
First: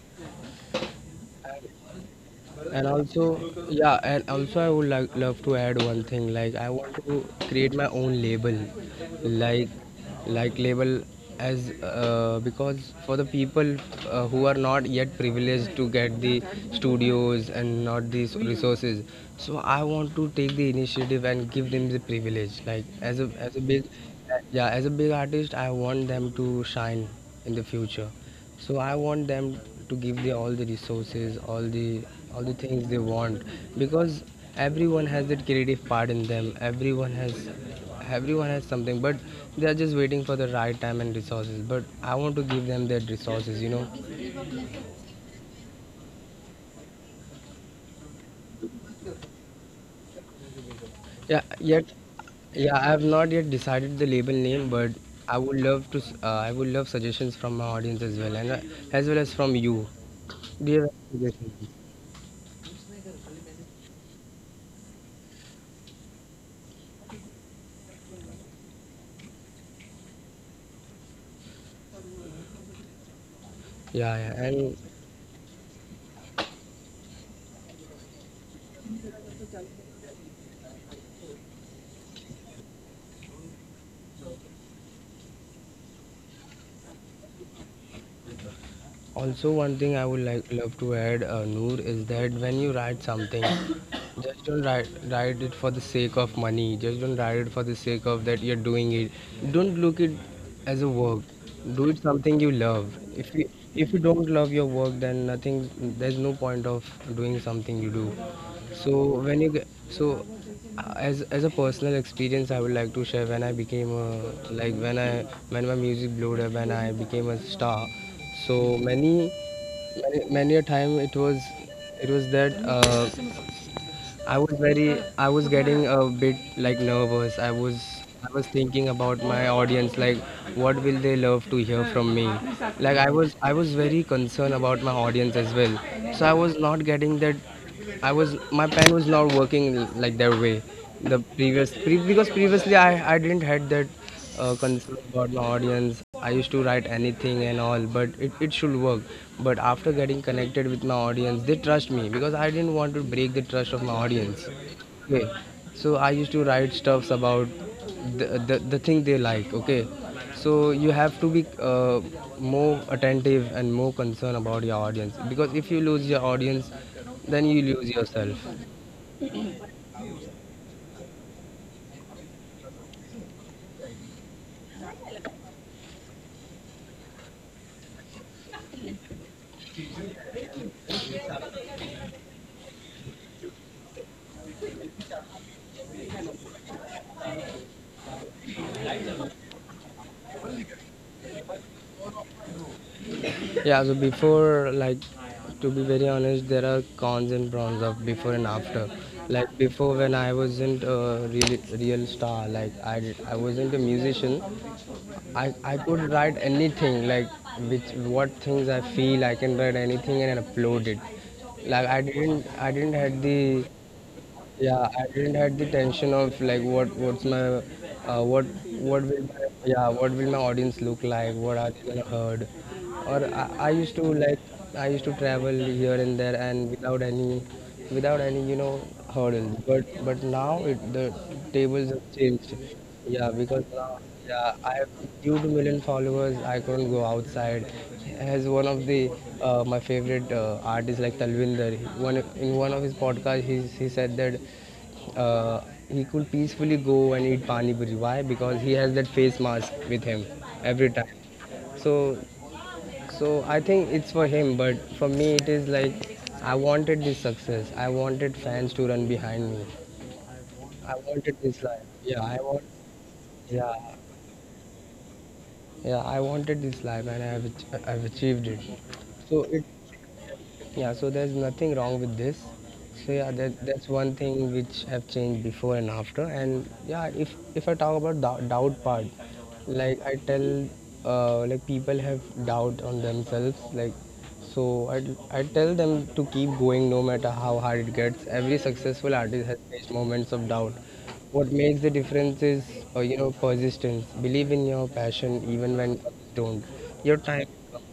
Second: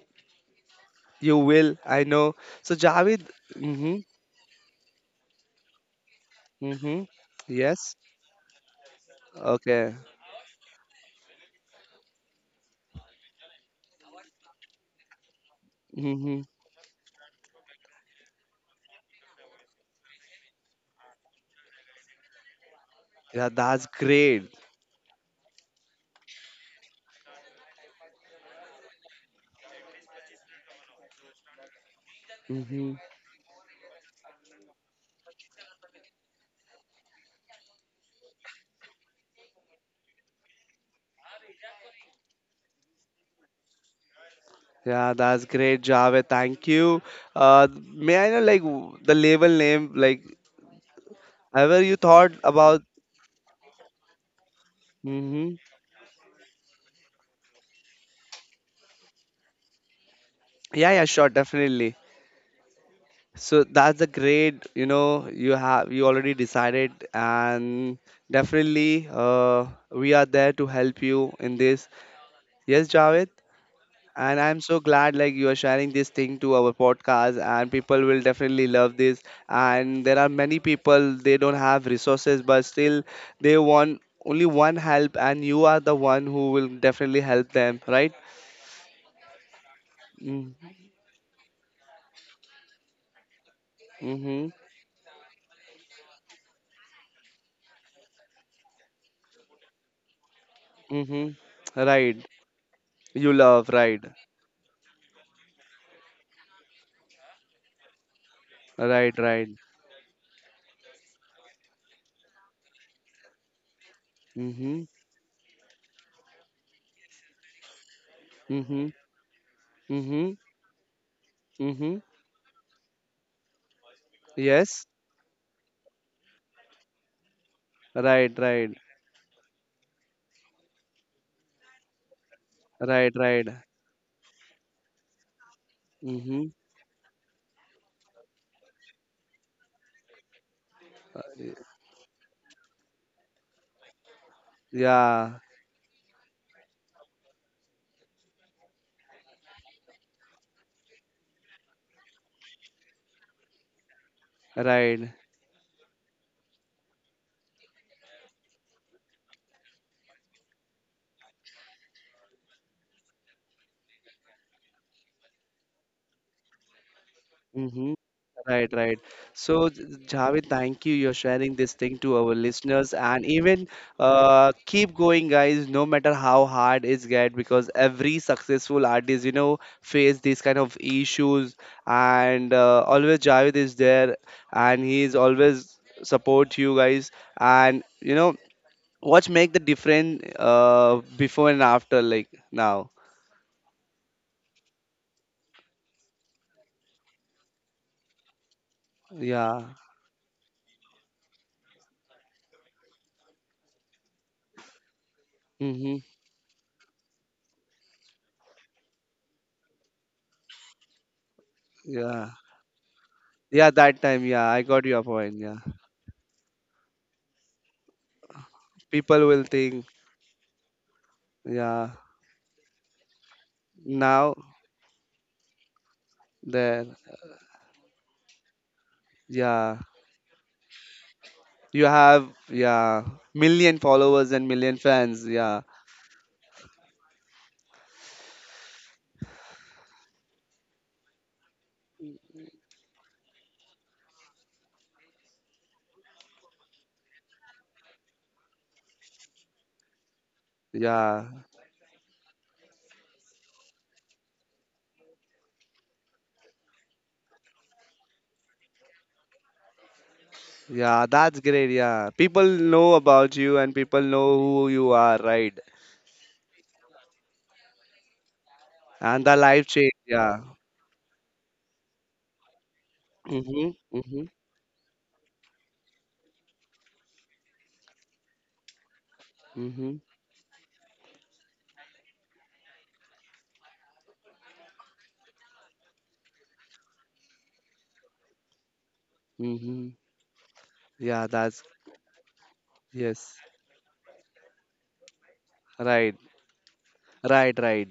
Speaker 1: you will. I know. So
Speaker 2: and
Speaker 1: Javed,
Speaker 2: also
Speaker 1: mm-hmm,
Speaker 2: yeah, and also I would like love to add one thing. Like I want
Speaker 1: mm-hmm,
Speaker 2: to create my
Speaker 1: yes,
Speaker 2: own label. like
Speaker 1: okay,
Speaker 2: like label as because for the people who are not yet privileged to get the
Speaker 1: mm-hmm.
Speaker 2: studios and not these resources, so I want to take the initiative and give them the privilege, like as a,
Speaker 1: Yeah,
Speaker 2: as a big,
Speaker 1: that's great.
Speaker 2: yeah, as a big artist, I want them to shine in the future. So I want them to give the all the resources, all the, all the things
Speaker 1: Mm-hmm.
Speaker 2: they want, because everyone has that creative part in them. Everyone has, everyone has something, but they are just waiting for the right time and resources. But I want to give them that resources, you know.
Speaker 1: Yeah, that's great, Javed. Thank you. Uh, may I know, like the label name? Like,
Speaker 2: Yeah,
Speaker 1: ever
Speaker 2: yet
Speaker 1: you thought
Speaker 2: yeah,
Speaker 1: about?
Speaker 2: I have not yet decided the label name, but I
Speaker 1: Hmm.
Speaker 2: would love to. I would love suggestions from my audience as well, and as well as from you. Do you
Speaker 1: Yeah,
Speaker 2: have
Speaker 1: yeah,
Speaker 2: any
Speaker 1: sure,
Speaker 2: suggestions?
Speaker 1: definitely. So that's a great. You know, you have, you already decided, and definitely, we are there to help you in this. Yes, Javed.
Speaker 2: Yeah,
Speaker 1: And
Speaker 2: yeah.
Speaker 1: I'm so
Speaker 2: And
Speaker 1: glad like you are sharing this thing to our podcast, and people will definitely love this. And there are many people, they don't have resources, but still they want only one help, and you are the one who will definitely help them, right?
Speaker 2: also, one thing I would
Speaker 1: Mm.
Speaker 2: like love to add, Noor, is that when you write something, just
Speaker 1: Mhm.
Speaker 2: don't write it for the sake of money. Just don't write it for the sake of that you're doing it. Don't look it as a work.
Speaker 1: Mhm.
Speaker 2: Do it
Speaker 1: Right.
Speaker 2: something you love.
Speaker 1: You love,
Speaker 2: If
Speaker 1: right.
Speaker 2: you don't love your work, then nothing, there's no point of doing something you do.
Speaker 1: Right,
Speaker 2: So when
Speaker 1: right.
Speaker 2: you get, so as a personal experience, I would like to share, when I became a, like
Speaker 1: Mhm.
Speaker 2: when I, when my music blew up, when I became a star, so
Speaker 1: Mhm. Mhm.
Speaker 2: many a time it was,
Speaker 1: Mhm.
Speaker 2: it was that I was
Speaker 1: Yes.
Speaker 2: very, I was getting a bit like nervous.
Speaker 1: Right,
Speaker 2: I was
Speaker 1: right.
Speaker 2: thinking about my audience, like what will they love to hear from me? Like
Speaker 1: Right, right.
Speaker 2: I was very concerned about my audience as well. So I
Speaker 1: Mhm.
Speaker 2: was not getting that. I was, my pen was not working like that way the because previously I didn't had that concern about
Speaker 1: Yeah.
Speaker 2: my audience. I used to write anything and all, but it should work. But after getting connected with my audience, they trust me because I didn't want to break the trust of my audience.
Speaker 1: Right.
Speaker 2: Okay, so I used to write stuffs about the thing they like. Okay, so you have to be more attentive and more concerned about your audience, because if you lose your audience, then you lose
Speaker 1: Mm-hmm.
Speaker 2: yourself.
Speaker 1: Right, right. So, Javed, thank you. You're sharing this thing to our listeners. And even keep going, guys. No matter how hard it's get, because every successful artist, face these kind of issues. And always Javed is there, and he is always support you guys. And you know, what make the difference before and after, like now.
Speaker 2: Yeah, so before, like, to be very honest, there are cons and pros of before and after. Like
Speaker 1: Yeah.
Speaker 2: before, when I wasn't a real star, like I wasn't a musician. I
Speaker 1: Mm-hmm.
Speaker 2: could write anything, like which what things I feel, I can write anything and upload it. Like I
Speaker 1: Yeah.
Speaker 2: didn't I didn't had the,
Speaker 1: Yeah. That time. Yeah, I
Speaker 2: yeah,
Speaker 1: got
Speaker 2: I
Speaker 1: your
Speaker 2: didn't
Speaker 1: point.
Speaker 2: had
Speaker 1: Yeah.
Speaker 2: the tension of like what's my uh, what what will
Speaker 1: People will
Speaker 2: my, yeah,
Speaker 1: think.
Speaker 2: what will my audience look like, what are they
Speaker 1: Yeah.
Speaker 2: gonna heard? Or I used to like
Speaker 1: Now.
Speaker 2: I used to travel here and there and
Speaker 1: That.
Speaker 2: without any without any you know hurdles,
Speaker 1: Yeah,
Speaker 2: but now it, the tables
Speaker 1: you
Speaker 2: have
Speaker 1: have.
Speaker 2: changed.
Speaker 1: Yeah,
Speaker 2: Yeah, because
Speaker 1: million followers and
Speaker 2: yeah, I
Speaker 1: million
Speaker 2: have,
Speaker 1: fans.
Speaker 2: due to
Speaker 1: Yeah.
Speaker 2: million followers, I couldn't go outside. As one of the my favorite artists like Talvinder, one in one of his podcasts, he said that uh, he could peacefully go and eat pani puri. Why? Because he has that face mask with him every time.
Speaker 1: Yeah.
Speaker 2: So so I think it's for him, but for me it is like I wanted this success. I wanted fans to run behind me. I
Speaker 1: Yeah,
Speaker 2: wanted
Speaker 1: that's
Speaker 2: this
Speaker 1: great.
Speaker 2: life.
Speaker 1: Yeah,
Speaker 2: Yeah, I
Speaker 1: people
Speaker 2: want.
Speaker 1: know about you,
Speaker 2: Yeah,
Speaker 1: and people know who you are, right?
Speaker 2: yeah, I wanted this life and I have I've achieved it.
Speaker 1: And the
Speaker 2: So it,
Speaker 1: life change. Yeah.
Speaker 2: yeah, so there's nothing wrong with this. So yeah, that
Speaker 1: Mhm.
Speaker 2: that's one
Speaker 1: Mhm.
Speaker 2: thing which have changed before and after. And yeah, if I talk about doubt part, like
Speaker 1: Mhm.
Speaker 2: I tell, like people have doubt on themselves. Like, so I I tell them to keep going no matter how hard it gets. Every successful artist has faced
Speaker 1: Mhm.
Speaker 2: moments of doubt.
Speaker 1: Yeah,
Speaker 2: What
Speaker 1: that's.
Speaker 2: makes the difference is, you know,
Speaker 1: Yes.
Speaker 2: persistence. Believe in your passion even when
Speaker 1: Right,
Speaker 2: others don't. Your time.
Speaker 1: right, right.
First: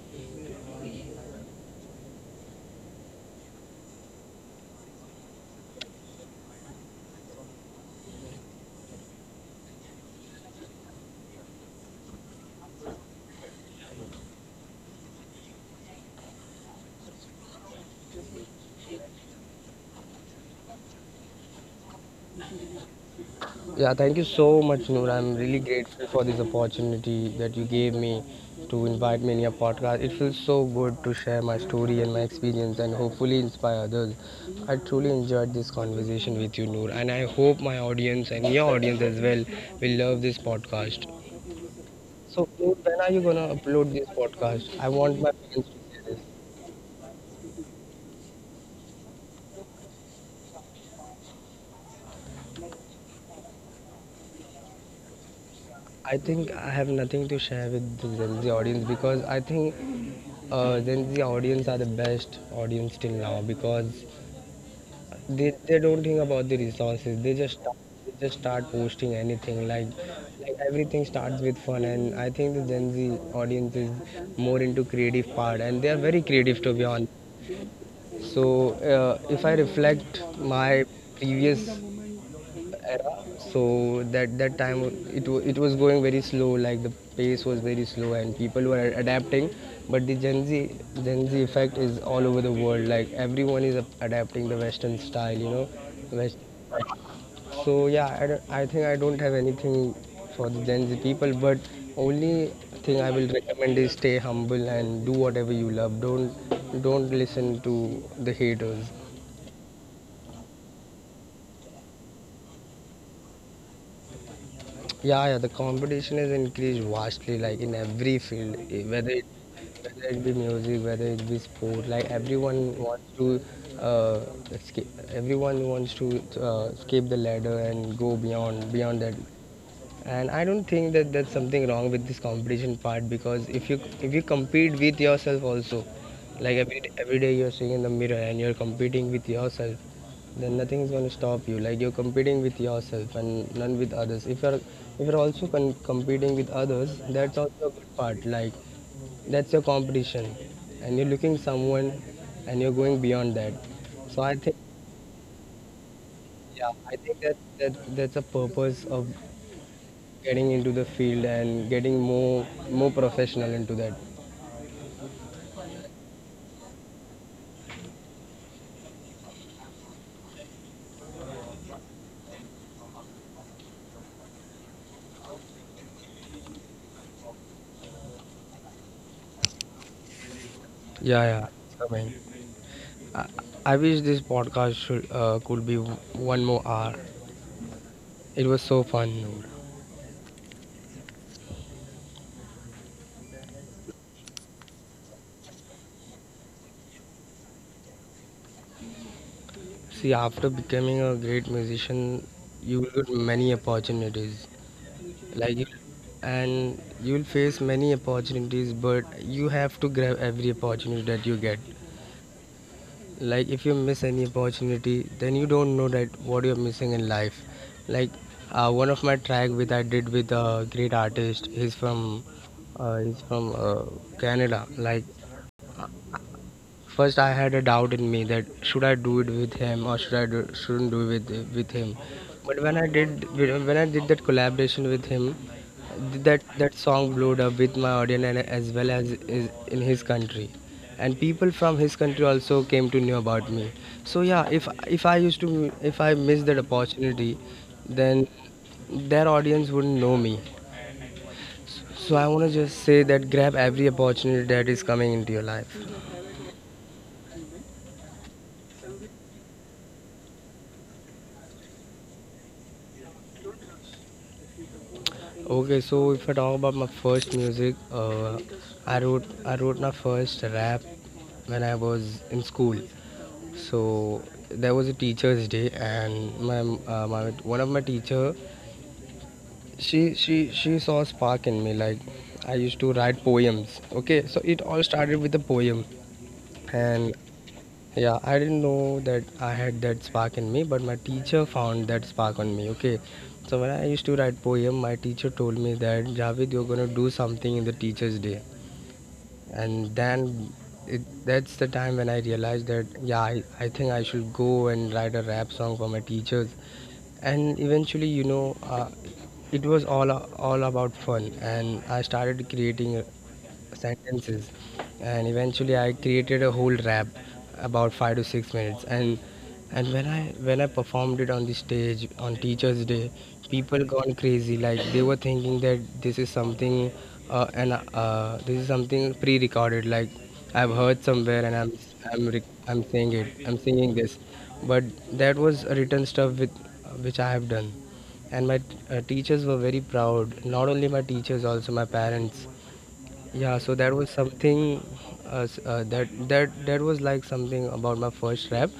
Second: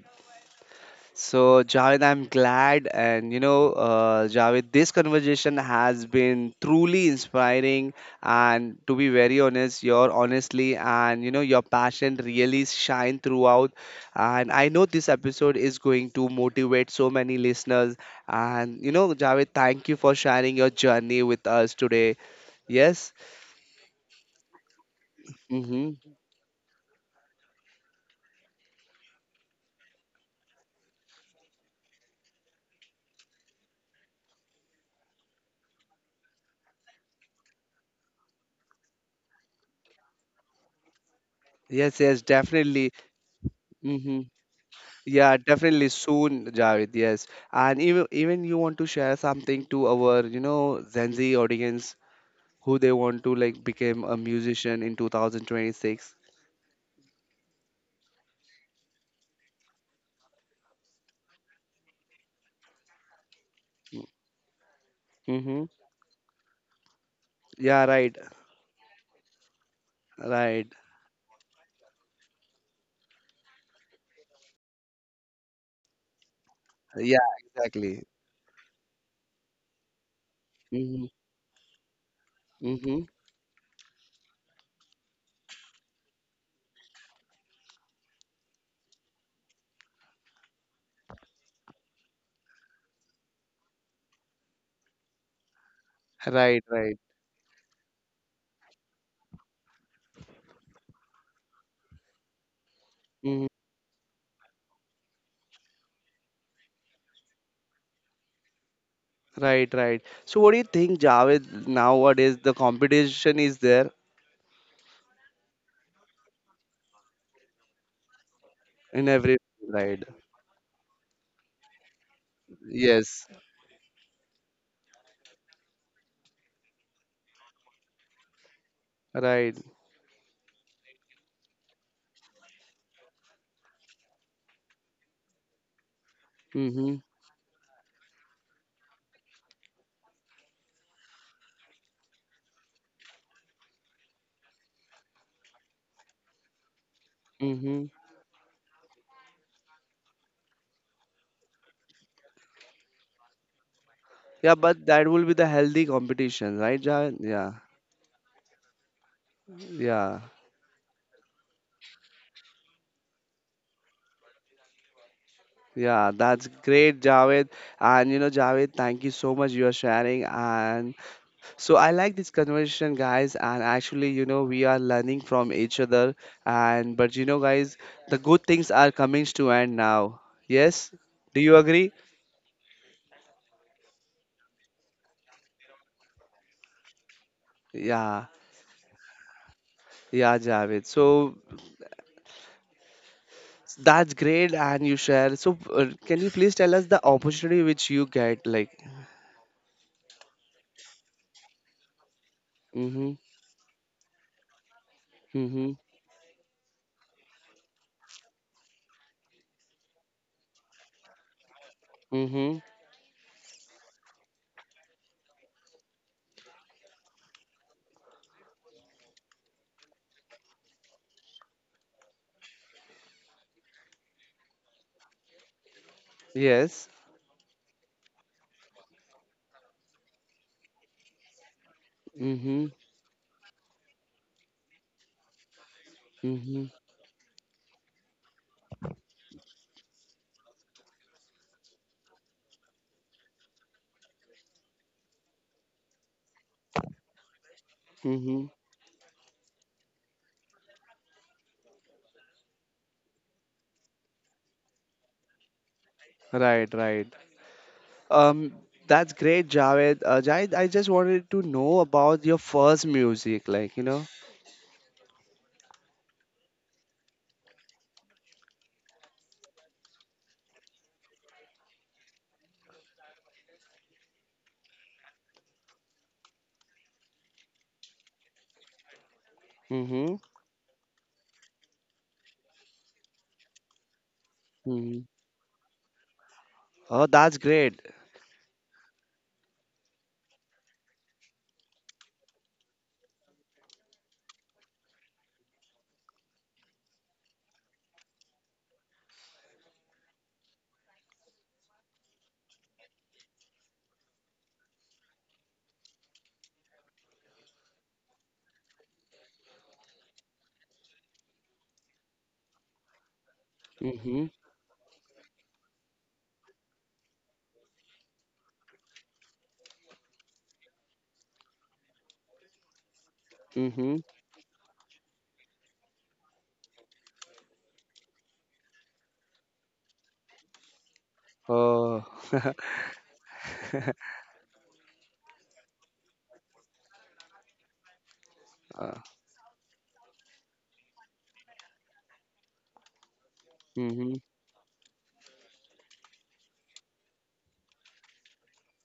Speaker 1: So, Javed, I'm glad. And you know, Javed, this conversation has been truly inspiring. And to be very honest, your honestly and your passion really shine throughout. And I know this episode is going to motivate so many listeners. And you know, Javed, thank you for sharing your journey with us today. Yes.
Speaker 2: Yeah, thank you so much, Noor. I'm really
Speaker 1: Mm-hmm.
Speaker 2: grateful for this opportunity that you gave me to invite me in your podcast. It feels so good to share my story and my experience and hopefully inspire others. I truly enjoyed this conversation with you, Noor, and I hope my audience and your audience as well will love this podcast.
Speaker 1: Yes. Yes.
Speaker 2: So, Noor,
Speaker 1: Definitely.
Speaker 2: when are you gonna upload this
Speaker 1: Mm-hmm.
Speaker 2: podcast? I want my
Speaker 1: Yeah,
Speaker 2: friends
Speaker 1: definitely
Speaker 2: to hear this.
Speaker 1: soon, Javed. Yes, and even you want to share something to our, Gen Z audience, who they want to like become a musician in 2026.
Speaker 2: I think I have nothing to share with the Gen Z audience, because I think Gen Z audience are the best audience till now, because they,
Speaker 1: Mm-hmm.
Speaker 2: they don't think about the resources.
Speaker 1: Yeah, right,
Speaker 2: They just start posting anything like
Speaker 1: right.
Speaker 2: everything starts with fun, and I think the Gen Z audience is more into creative part, and they are very creative to be honest.
Speaker 1: Yeah, exactly.
Speaker 2: So if I reflect my
Speaker 1: Mm-hmm.
Speaker 2: previous
Speaker 1: Mm-hmm.
Speaker 2: era, so that time it was going very slow, like the pace was very slow and people were adapting. But the gen z effect is all over the world, like everyone is adapting the western style, you know, West,
Speaker 1: Right, right.
Speaker 2: so yeah, I think I don't have anything for the gen z people, but only thing I will
Speaker 1: Mm-hmm.
Speaker 2: recommend is stay humble and do whatever you love. Don't listen to the haters.
Speaker 1: Right, right. So what do you think, Javed? Nowadays, the competition is there
Speaker 2: Yeah, yeah, the competition is increased vastly, like in every field, eh,
Speaker 1: in every right.
Speaker 2: whether it be music, whether it be sport, like everyone wants
Speaker 1: Yes,
Speaker 2: to, uh, escape, everyone wants to escape the ladder and go beyond that.
Speaker 1: right.
Speaker 2: And I don't think that's something wrong with this competition part, because if you compete with yourself also, like every,
Speaker 1: Mm-hmm.
Speaker 2: every day you're seeing in the mirror and you're competing with yourself, then nothing is going to stop you. Like you're competing with yourself and none with others. If you're, if you're also competing with others, that's also a
Speaker 1: Mm-hmm.
Speaker 2: good part, like that's your competition, and you're looking someone and you're going beyond that. So I
Speaker 1: Yeah,
Speaker 2: think,
Speaker 1: but that will be the healthy competition,
Speaker 2: yeah,
Speaker 1: right,
Speaker 2: I
Speaker 1: Javed?
Speaker 2: think that,
Speaker 1: Yeah,
Speaker 2: that's a purpose of
Speaker 1: yeah,
Speaker 2: getting into the field and getting more, more professional into that.
Speaker 1: yeah. That's great, Javed. And you know, Javed, thank you so much you are sharing. And so I like this conversation, guys. And actually, you know, we are learning from each other. And but you know, guys, the good things are coming to end now. Yes,
Speaker 2: Yeah,
Speaker 1: do
Speaker 2: yeah.
Speaker 1: you agree?
Speaker 2: I mean, I, I wish this podcast should could be one more hour.
Speaker 1: Yeah,
Speaker 2: It was so fun. Noor.
Speaker 1: yeah, Javed. So that's great, and you share. So can you please tell us the opportunity which you get, like?
Speaker 2: See, after becoming a great musician, you will
Speaker 1: Mm-hmm.
Speaker 2: get many opportunities. Like
Speaker 1: Mm-hmm.
Speaker 2: you, and you will face many opportunities, but you have to grab every opportunity that you get.
Speaker 1: Mm-hmm.
Speaker 2: Like if you miss any opportunity, then you don't know that what you're missing in life. Like one of my track with I did with a great artist, he's from Canada. Like
Speaker 1: Yes.
Speaker 2: first, I had a doubt in me that should I do it with him or should I do, shouldn't do it with him. But
Speaker 1: Mm-hmm.
Speaker 2: when I did that collaboration with him, that
Speaker 1: Mm-hmm.
Speaker 2: that song blew up with my audience and as well as is in his country, and people from his country also came to know about me. So yeah, if I missed that opportunity, then
Speaker 1: Mm-hmm.
Speaker 2: their audience wouldn't know me. So I want to just say that grab every opportunity that is coming into your life.
Speaker 1: Right, right. Um, that's great, Javed. Javed, I just wanted to know about your first music, like, you know.
Speaker 2: Okay, so if I talk about my first music, I wrote my first rap when I was in school. So there was a teacher's day, and my one of my teacher, she
Speaker 1: Mm-hmm.
Speaker 2: she she saw a spark in me. Like I used to write poems. Okay, so it all
Speaker 1: Mm-hmm.
Speaker 2: started with a poem,
Speaker 1: Oh,
Speaker 2: and
Speaker 1: that's great.
Speaker 2: yeah, I didn't know that I had that spark in me, but my teacher found that spark on me. Okay, so when I used to write poem, my teacher told me that Javed, you're gonna do something in the Teacher's Day, and then it, that's the time when I realized that yeah, I think I should go and write a rap song for my teachers, and eventually, you know, it was all about fun, and I started creating
Speaker 1: Mm-hmm.
Speaker 2: sentences, and eventually I created a whole rap about 5 to 6 minutes. And and when i when i performed it on the stage on teachers day, people
Speaker 1: Mm-hmm.
Speaker 2: gone crazy, like they were thinking that this is something and this is something pre-recorded, like I've heard somewhere and
Speaker 1: Oh,
Speaker 2: I'm saying it, I'm singing this. But that was a written stuff with which I have done. And my
Speaker 1: uh,
Speaker 2: teachers were very proud, not only my teachers, also my parents. Yeah, so that
Speaker 1: mm-hmm.
Speaker 2: was something that that was like something about my first rap,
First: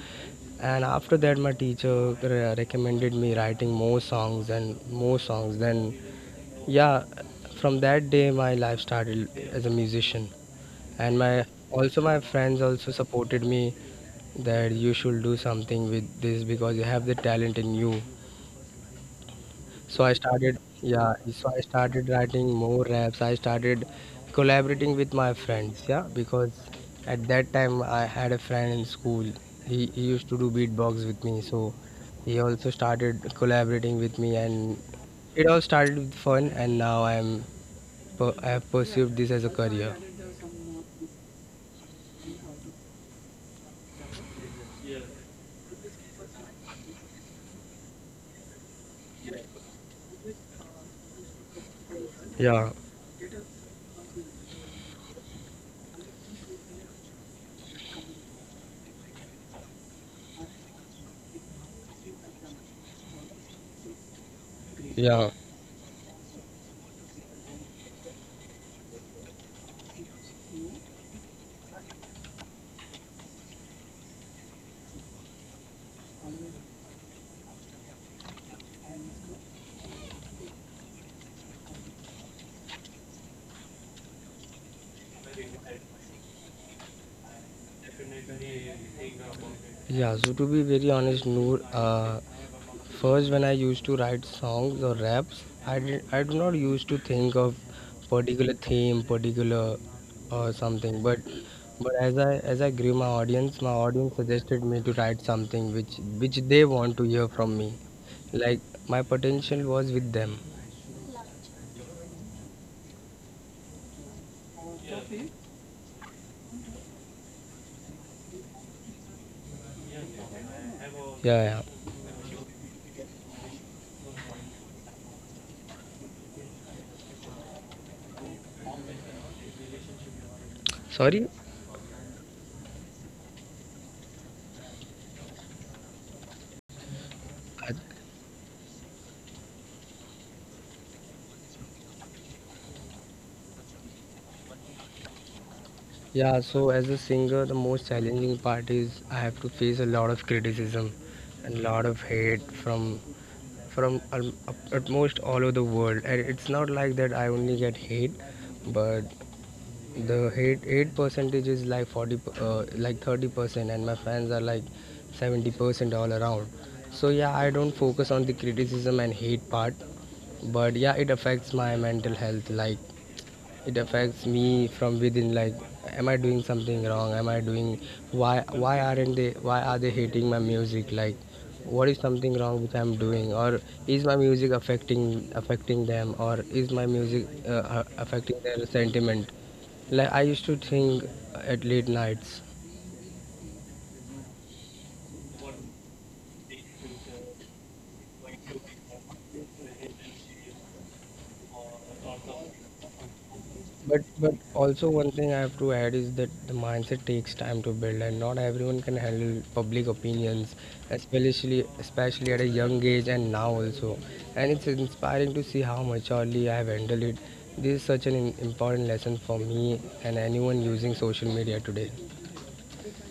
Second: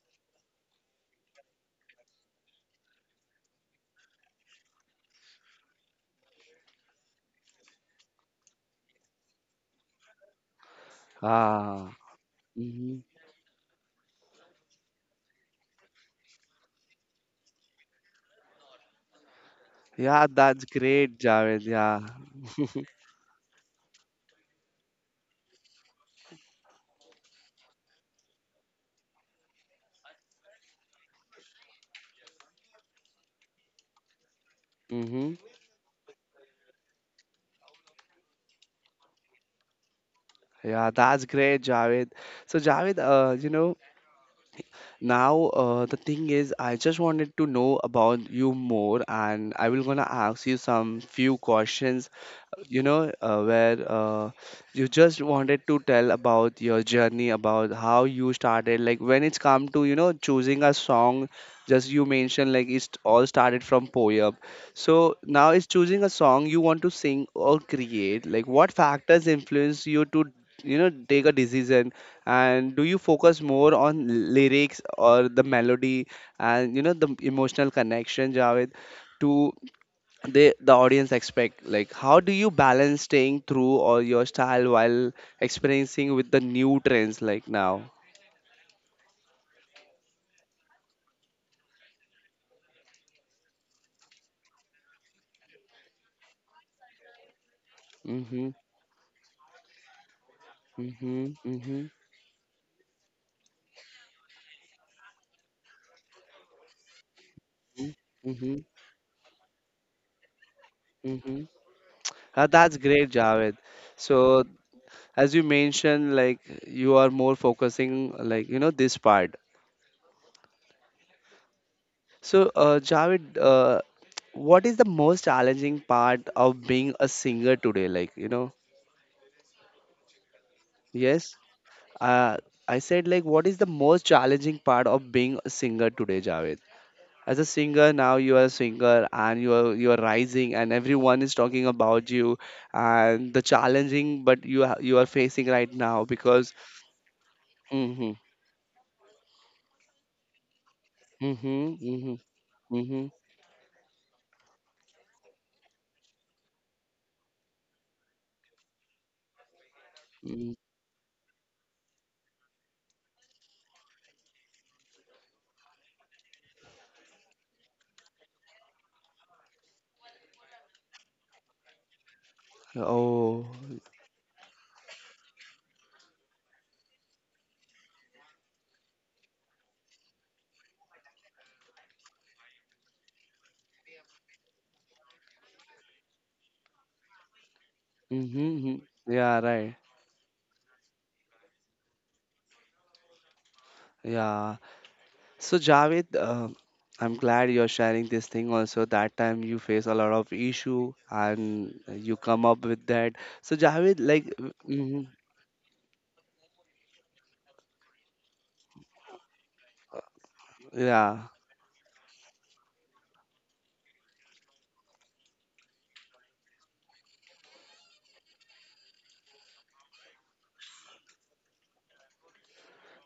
Speaker 2: and after that, my teacher recommended me writing more songs and more songs. Then, yeah, from that day, my life started as a musician, and my,
Speaker 1: Ah,
Speaker 2: also my friends also
Speaker 1: mm-hmm.
Speaker 2: supported me that you should do something with this because you have the talent in you. So I
Speaker 1: Yeah,
Speaker 2: started,
Speaker 1: that's
Speaker 2: yeah,
Speaker 1: great,
Speaker 2: so I
Speaker 1: Javed. Yeah,
Speaker 2: started writing more raps. I started collaborating with my friends, yeah, because at that time I had a friend in school. He used to do beatbox with me, so he also started collaborating with me, and
Speaker 1: mm-hmm.
Speaker 2: it all started with fun. And now I'm I have pursued this as a career.
Speaker 1: Yeah, that's great, Javed. So, Javed, you know, now, the thing is, I just wanted to know about you more, and I will gonna ask you some few questions,
Speaker 2: Yeah,
Speaker 1: you know, where you just wanted to tell about your journey, about how you started. Like when it's come to, you know, choosing a song, just you mentioned like it's all started from poem. So
Speaker 2: yeah,
Speaker 1: now it's choosing a song you want to sing or create. Like what factors influence you to, you know, take a decision? And do you focus more on lyrics or the melody, and, you know, the emotional connection, Javed? To they the audience expect, like how do you balance staying true or your style while experiencing with the new trends, like now?
Speaker 2: yeah. So to be very honest, Noor, first, when I used to write songs or raps, I do not used to think of
Speaker 1: Mm.
Speaker 2: particular theme, particular or something.
Speaker 1: Mhm. Mm. Mhm.
Speaker 2: But as I, as I grew my audience suggested me to write something which they want to hear from me.
Speaker 1: Mm. Mhm. Mm. Mhm.
Speaker 2: Like my potential was with them.
Speaker 1: Mm. Mhm. Ah, that's great, Javed. So
Speaker 2: Yeah,
Speaker 1: as you mentioned, like you are more focusing like, you know, this part.
Speaker 2: yeah.
Speaker 1: So Javed, what is the most challenging part of being a singer today, like you know?
Speaker 2: Sorry.
Speaker 1: Yes. Uh, I said, like, what is the most challenging part of being a singer today, Javed? As a singer,
Speaker 2: I-
Speaker 1: now you are a singer and you are rising, and everyone is talking about you and the challenging, but you are facing right now
Speaker 2: Yeah,
Speaker 1: because.
Speaker 2: so as a singer, the most
Speaker 1: Mm-hmm,
Speaker 2: challenging part is I have to face a lot of criticism and a
Speaker 1: mm-hmm,
Speaker 2: lot of
Speaker 1: mm-hmm,
Speaker 2: hate from,
Speaker 1: mm-hmm,
Speaker 2: from al- utmost all over the world. And it's not like that I only get hate, but the
Speaker 1: mm-hmm.
Speaker 2: hate percentage is like 40, like 30%, and my fans are like 70% all around. So yeah, I don't focus on the criticism and hate part. But yeah, it affects my mental health, like
Speaker 1: Oh,
Speaker 2: it affects me from within. Like, am I doing something wrong? Am I doing why? Why aren't they? Why are they hating my music? Like, what is something wrong which I'm doing? Or is my music affecting them? Or is my music affecting
Speaker 1: mm-hmm,
Speaker 2: their
Speaker 1: mm-hmm.
Speaker 2: sentiment?
Speaker 1: Yeah, right,
Speaker 2: Like, I used to think at late nights.
Speaker 1: yeah. So Javed, I'm glad you're sharing this thing also. That time you face a lot of issue, and you come up with that. So Javed,
Speaker 2: But
Speaker 1: like,
Speaker 2: also one
Speaker 1: mm,
Speaker 2: thing I have to add is that the mindset takes time to build, and not everyone can handle public opinions,
Speaker 1: yeah,
Speaker 2: especially at a young age and now also. And it's inspiring to see how maturely I have handled it. This is such an important lesson for me and anyone using social media today.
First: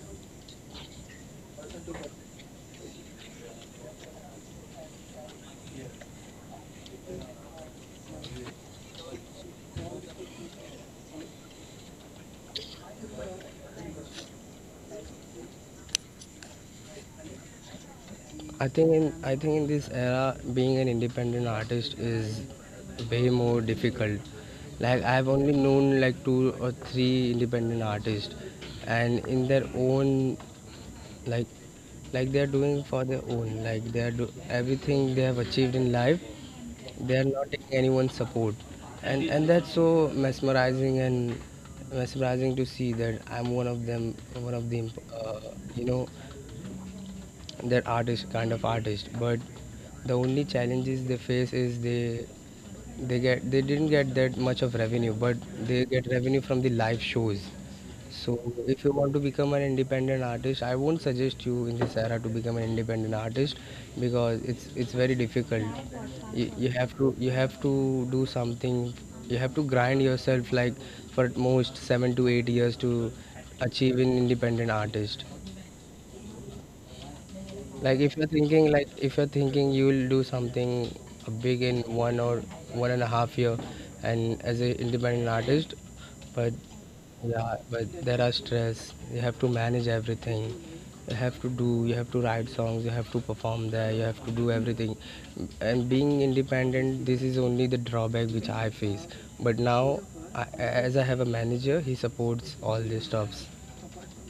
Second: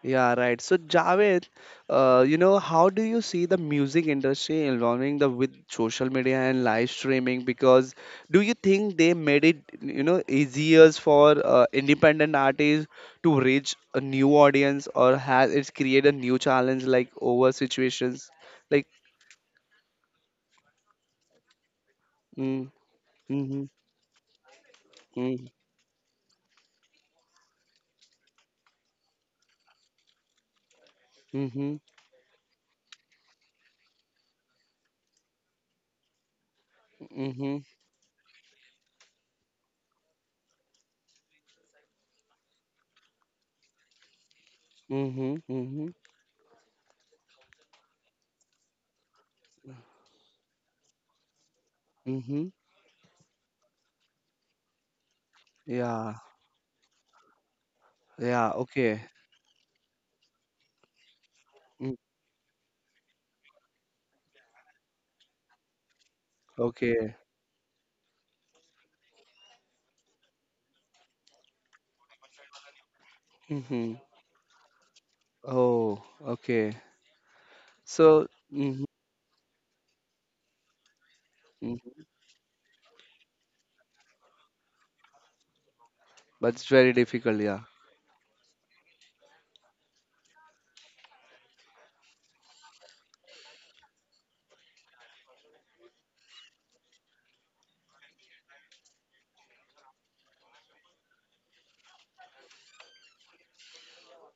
Speaker 1: yeah, right. So Javed, you know, how do you see the music industry involving the with social media and live streaming? Because do you think they made it, you know, easier for independent artists to reach a new audience, or has it created a new challenge like over situations? Like,
Speaker 2: I think in this era, being an independent artist is
Speaker 1: mm,
Speaker 2: way more
Speaker 1: mhm,
Speaker 2: difficult. Like I've
Speaker 1: mm,
Speaker 2: only known like two or three independent artists, and in their own like
Speaker 1: mhm,
Speaker 2: like they're doing for their own. Like they're do everything they have achieved in life, they're not
Speaker 1: mhm,
Speaker 2: taking anyone's support, and that's so mesmerizing and mesmerizing to see that I'm one of them, one of the
Speaker 1: mhm,
Speaker 2: you
Speaker 1: mhm,
Speaker 2: know they're artist kind of artist, but the only challenges they face is
Speaker 1: mhm.
Speaker 2: they get they didn't get that much of revenue, but they get
Speaker 1: Yeah,
Speaker 2: revenue from the live shows. So
Speaker 1: yeah,
Speaker 2: if you
Speaker 1: okay.
Speaker 2: want to become an independent artist, I won't suggest you in
Speaker 1: Mm,
Speaker 2: this era to become an independent artist, because it's very difficult. You have
Speaker 1: okay.
Speaker 2: to you have to do something, you have to grind yourself like for at most 7 to 8 years to
Speaker 1: Mhm.
Speaker 2: achieve an independent artist.
Speaker 1: Oh, okay.
Speaker 2: Like if
Speaker 1: So,
Speaker 2: you're thinking
Speaker 1: mhm,
Speaker 2: like if you're thinking you'll do something big in
Speaker 1: mhm.
Speaker 2: 1 or 1.5 year and as an independent artist,
Speaker 1: But
Speaker 2: but
Speaker 1: it's very difficult,
Speaker 2: yeah,
Speaker 1: yeah.
Speaker 2: but there are stress. You have to manage everything. You have to do. You have to write songs. You have to perform there. You have to do everything. And being independent, this is only the drawback which I face. But now, I, as I have a manager, he supports all these stuffs.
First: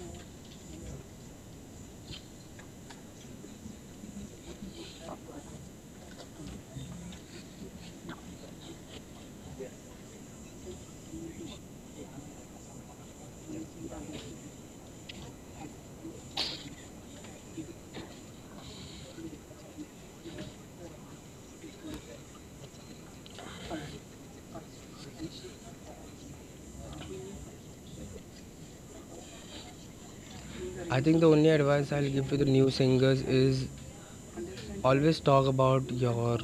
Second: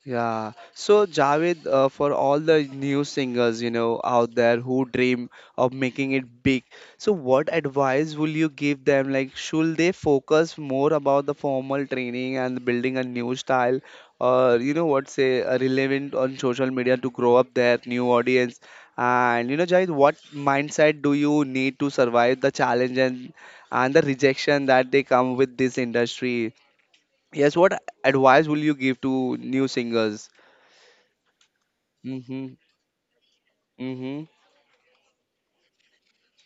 Speaker 1: Yeah. So Javed, for all the new singers, you know, out there who dream of making it big, so what advice will you give them? Like, should they focus more about the formal training and building a new style, or you know what, say, relevant on social media to grow up their new audience? And you know, Javed, what mindset do you need to survive the challenge and the rejection that they come with this industry? Yes, what advice will you give to new singers?
Speaker 2: I think the only advice I'll give to the
Speaker 1: Mhm.
Speaker 2: new singers is
Speaker 1: Mhm.
Speaker 2: always talk about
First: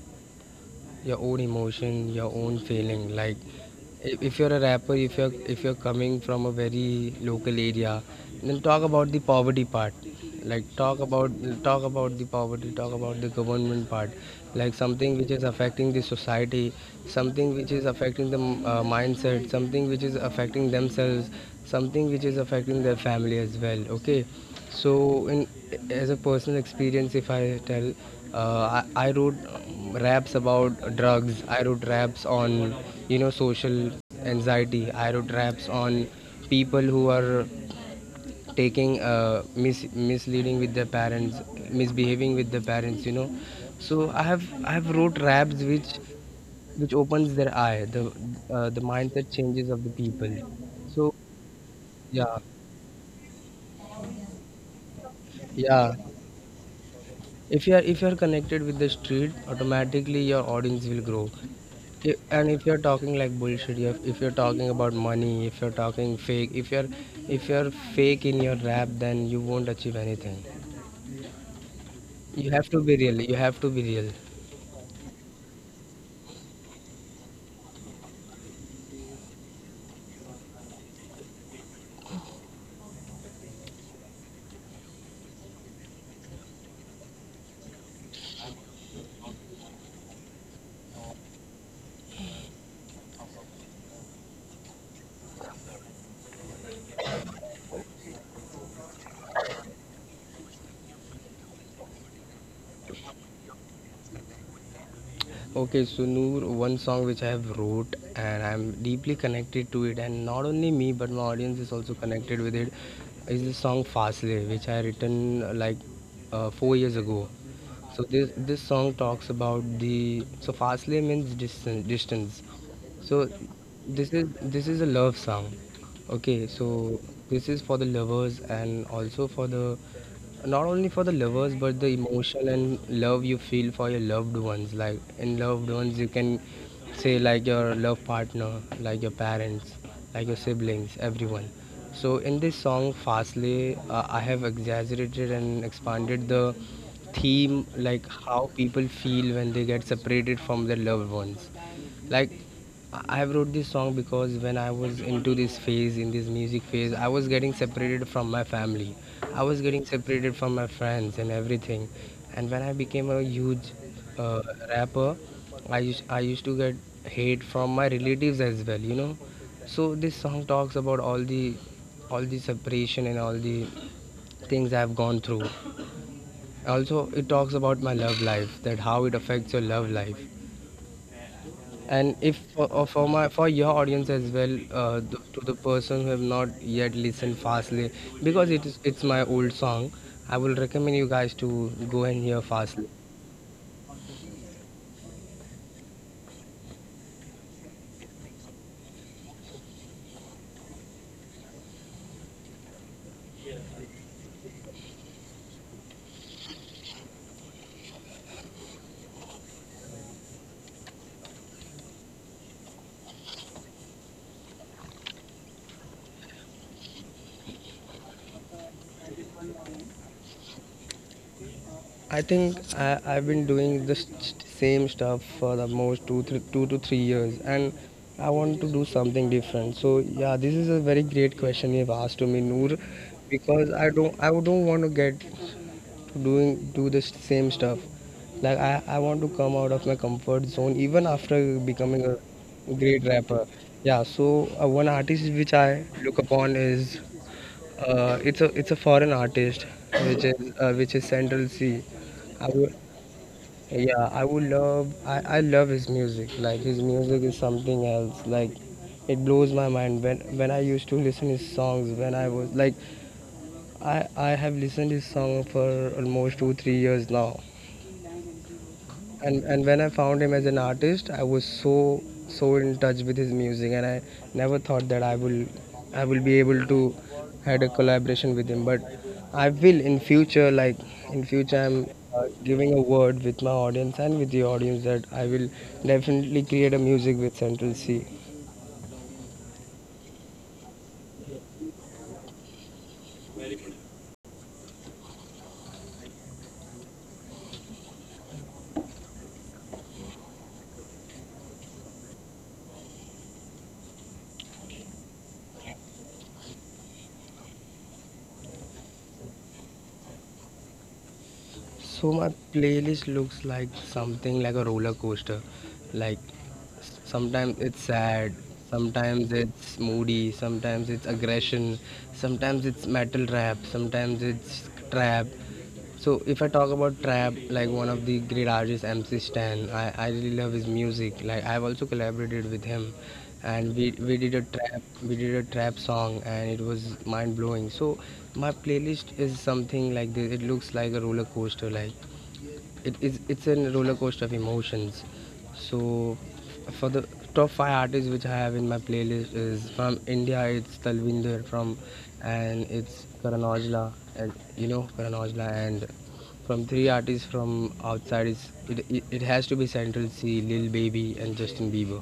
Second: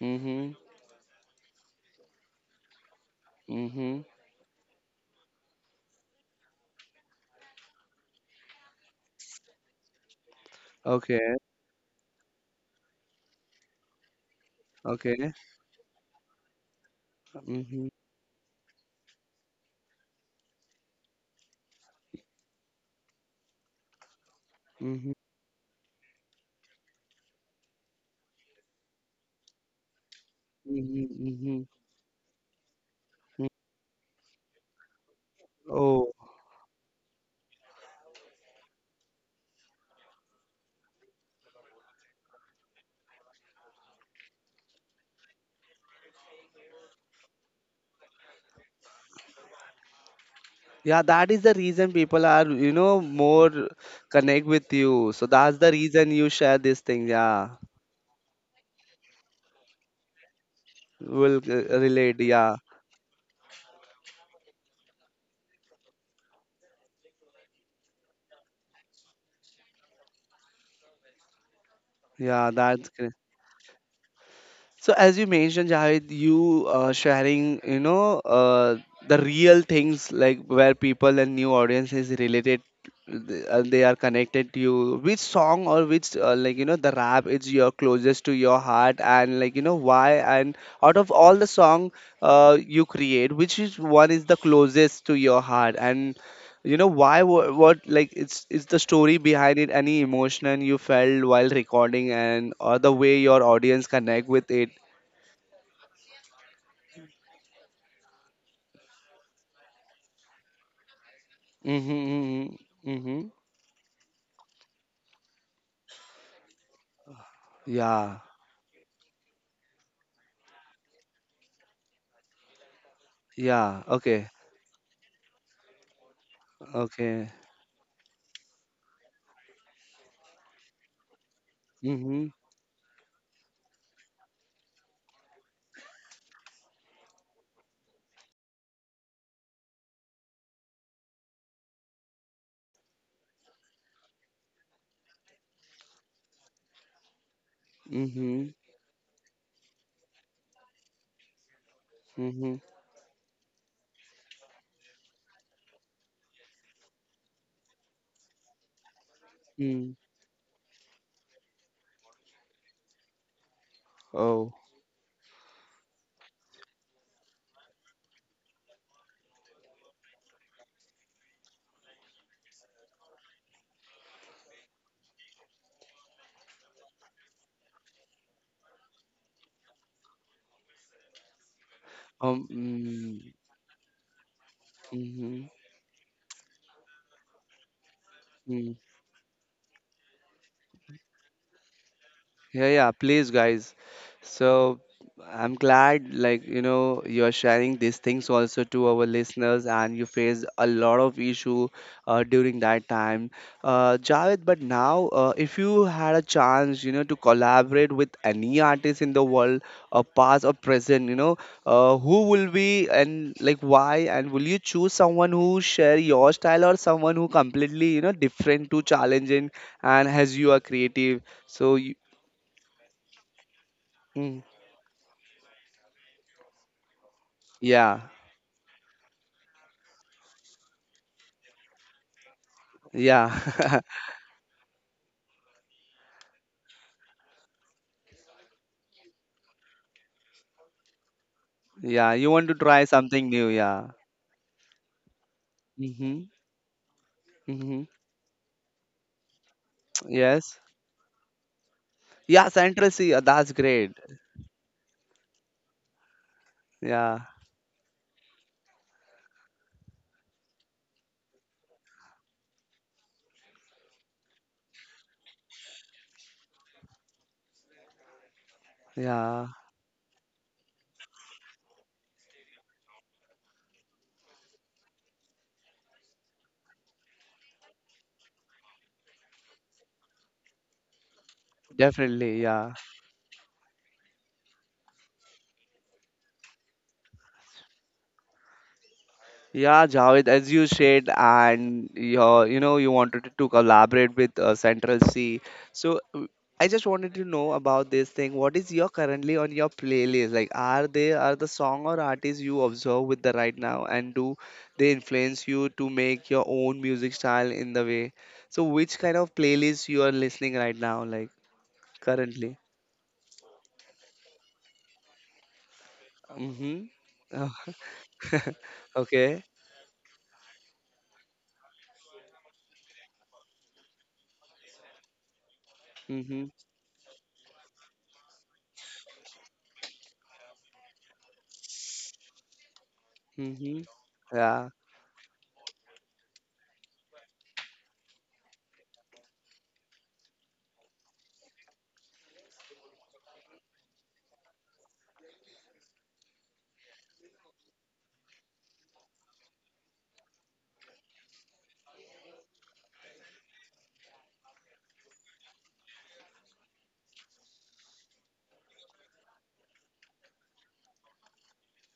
Speaker 1: Mhm.
Speaker 2: your own emotion, your own feeling. Like
Speaker 1: Mhm.
Speaker 2: if you're a rapper, if you're coming from a very local area, then talk about the poverty part. like talk
Speaker 1: Okay.
Speaker 2: about Talk about the poverty, talk about the government part, like something
Speaker 1: Okay.
Speaker 2: which is affecting the society, something which is
Speaker 1: Mhm.
Speaker 2: affecting the mindset, something which is affecting themselves, something which is affecting their family as well. Okay,
Speaker 1: Mhm.
Speaker 2: so, in as a personal experience, if I tell, I wrote raps about
Speaker 1: Mhm.
Speaker 2: drugs. I
Speaker 1: Mhm.
Speaker 2: wrote raps on, you know,
Speaker 1: Mhm.
Speaker 2: social anxiety. I wrote raps on
Speaker 1: Oh,
Speaker 2: people who are taking misleading with their parents, misbehaving with their parents. You know, so I have wrote raps which opens their eye, the mindset changes of the people.
Speaker 1: yeah,
Speaker 2: So
Speaker 1: that is the reason people
Speaker 2: yeah,
Speaker 1: are, you know, more connect with you. So that's the
Speaker 2: yeah.
Speaker 1: reason you share this thing. Yeah,
Speaker 2: If you are connected with the street, automatically your audience will grow.
Speaker 1: will relate.
Speaker 2: And
Speaker 1: Yeah,
Speaker 2: if you're talking like bullshit, if you're talking about money, if you're talking fake, if you're fake in your rap, then you won't achieve anything. You
Speaker 1: yeah,
Speaker 2: have to
Speaker 1: that's
Speaker 2: be
Speaker 1: great.
Speaker 2: real, you have to be real.
Speaker 1: So as you mentioned, Javed, you sharing, you know, the real things like where people and new audience is related, they are connected to you. Which song or which like you know the rap is your closest to your heart, and like you know why? And out of all the song you create, which is one is the closest to your heart, and you know why? What like it's the story behind it? Any emotion you felt while recording, and or the way your audience connect with it.
Speaker 2: Okay, so Noor, one song which I have wrote and I'm deeply connected to it, and not only me but my audience is also
Speaker 1: Mhm,
Speaker 2: connected with
Speaker 1: mhm,
Speaker 2: it,
Speaker 1: mhm.
Speaker 2: is the song Fasle, which I written like 4 years ago. So
Speaker 1: Yeah,
Speaker 2: this song talks about the so Fasle means distance distance. So
Speaker 1: yeah. Okay,
Speaker 2: this is a love song. Okay, so
Speaker 1: okay.
Speaker 2: this is for the lovers and also for the not only for the lovers, but the
Speaker 1: Mhm,
Speaker 2: emotional and love you feel for your loved ones. Like in loved ones, you can say like your love partner, like your parents, like your siblings, everyone. So in this song Fastly, I have exaggerated and expanded the theme, like how
Speaker 1: mhm,
Speaker 2: people feel when they get separated from their loved ones. like i
Speaker 1: mhm,
Speaker 2: I have wrote this song because when I was into this phase, in this music phase, I was getting separated from my family, I was getting
Speaker 1: mm.
Speaker 2: separated from my friends and everything. And when I became a huge uh,
Speaker 1: Oh,
Speaker 2: rapper, I used to get hate from my relatives as well, you know. So this song talks about all the separation and all the things I've gone through. Also, it talks about my love life, that how it affects your love life. And if for, for my
Speaker 1: mm,
Speaker 2: for your audience as well, to
Speaker 1: mhm,
Speaker 2: the person who have not yet listened fastly, because
Speaker 1: mm.
Speaker 2: it's my old song, I will recommend you guys to go and hear
Speaker 1: Yeah,
Speaker 2: fastly.
Speaker 1: yeah, please, guys. So I'm glad, like, you know, you're sharing these things also to our listeners, and you faced a lot of issue during that time, Javed. But now, if you had a chance, you know, to collaborate with any artist in the world, past or present, you know, who will be and like why, and will you choose someone who share your style or someone who completely, you know, different to challenging and as you are creative? So
Speaker 2: I think I've been doing the
Speaker 1: Mm.
Speaker 2: same stuff for the most two, three, 2 to 3 years, and
Speaker 1: Yeah.
Speaker 2: I want to do something different. So yeah, this is a very great question you've asked to me, Noor, because
Speaker 1: Yeah.
Speaker 2: I don't want to get doing do the same stuff. Like I want to come out of my comfort zone even after becoming
Speaker 1: Yeah. You want to
Speaker 2: a
Speaker 1: try
Speaker 2: great
Speaker 1: something
Speaker 2: rapper.
Speaker 1: new. Yeah.
Speaker 2: Yeah, so one artist which I look
Speaker 1: Mm-hmm.
Speaker 2: upon is
Speaker 1: Mm-hmm.
Speaker 2: it's a foreign artist which is
Speaker 1: Yes.
Speaker 2: Central C. I
Speaker 1: Yeah.
Speaker 2: would
Speaker 1: Central C. That's great.
Speaker 2: yeah I would love I love his music. Like his music
Speaker 1: Yeah.
Speaker 2: is something else. Like it blows my mind when I used to listen his songs when I was like I have listened his song for almost 2 3 years now.
Speaker 1: Yeah.
Speaker 2: And when I found him as an artist, I was so so in touch with his music, and I never thought that I will be able to had a collaboration with him. But I will in future, like in future, I'm
Speaker 1: Definitely. Yeah.
Speaker 2: giving a word with my audience and with the audience that I will definitely create a music with Central C.
Speaker 1: Yeah, Javed, as you said, and your, you know, you wanted to collaborate with Central C. So I just wanted to know about this thing. What is your currently on your playlist? Like, are they are the song or artists you observe with the right now, and do they influence you to make your own music style in the way? So which kind of playlist you are listening right now, like
Speaker 2: So my
Speaker 1: currently?
Speaker 2: playlist looks like something like a roller coaster. Like
Speaker 1: Mm-hmm.
Speaker 2: sometimes it's sad, sometimes
Speaker 1: Okay.
Speaker 2: it's moody, sometimes it's aggression, sometimes it's metal rap, sometimes it's trap. So if I
Speaker 1: Mm-hmm.
Speaker 2: talk about trap, like one of the great artists, MC Stan, I really love his music. Like I've also collaborated with him, and
Speaker 1: Mm-hmm. Yeah.
Speaker 2: we did a trap song, and it was mind blowing. So my playlist is something like this. It looks like a roller coaster. Like it's a roller coaster of emotions. So for the top five artists which I have in my playlist is from India, it's Talvinder from, and it's Karan Aujla, and you know Karan Aujla, and from three artists from outside is it has to be Central C, Lil Baby, and Justin Bieber.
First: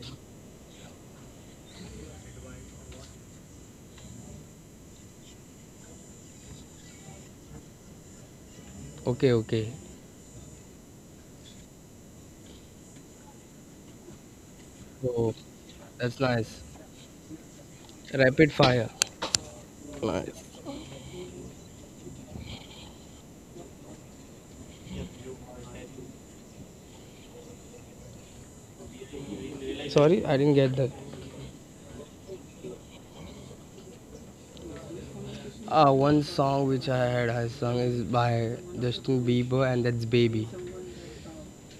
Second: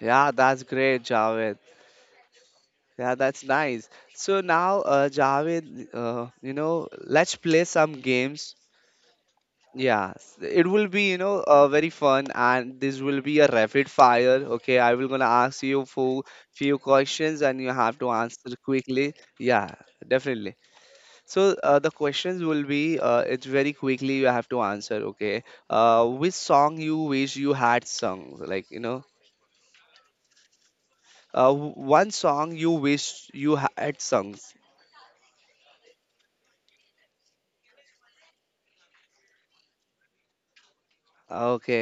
Speaker 1: Yeah, that's great, Javed. Yeah, that's nice. So now, Javed, you know, let's play some games.
Speaker 2: Okay, okay,
Speaker 1: Yeah, it will be, you know, very fun, and this will be a rapid fire. Okay, I will gonna
Speaker 2: so
Speaker 1: ask you
Speaker 2: that's
Speaker 1: for
Speaker 2: nice.
Speaker 1: few questions, and you have to
Speaker 2: Rapid
Speaker 1: answer
Speaker 2: fire,
Speaker 1: quickly. Yeah,
Speaker 2: nice.
Speaker 1: definitely. So the questions will be, it's very quickly you have to answer. Okay, which song you wish you had sung? Like, you know,
Speaker 2: Sorry, I didn't get that.
Speaker 1: one song you wish you had sung.
Speaker 2: One song which I had I sung is by Justin Bieber, and that's Baby.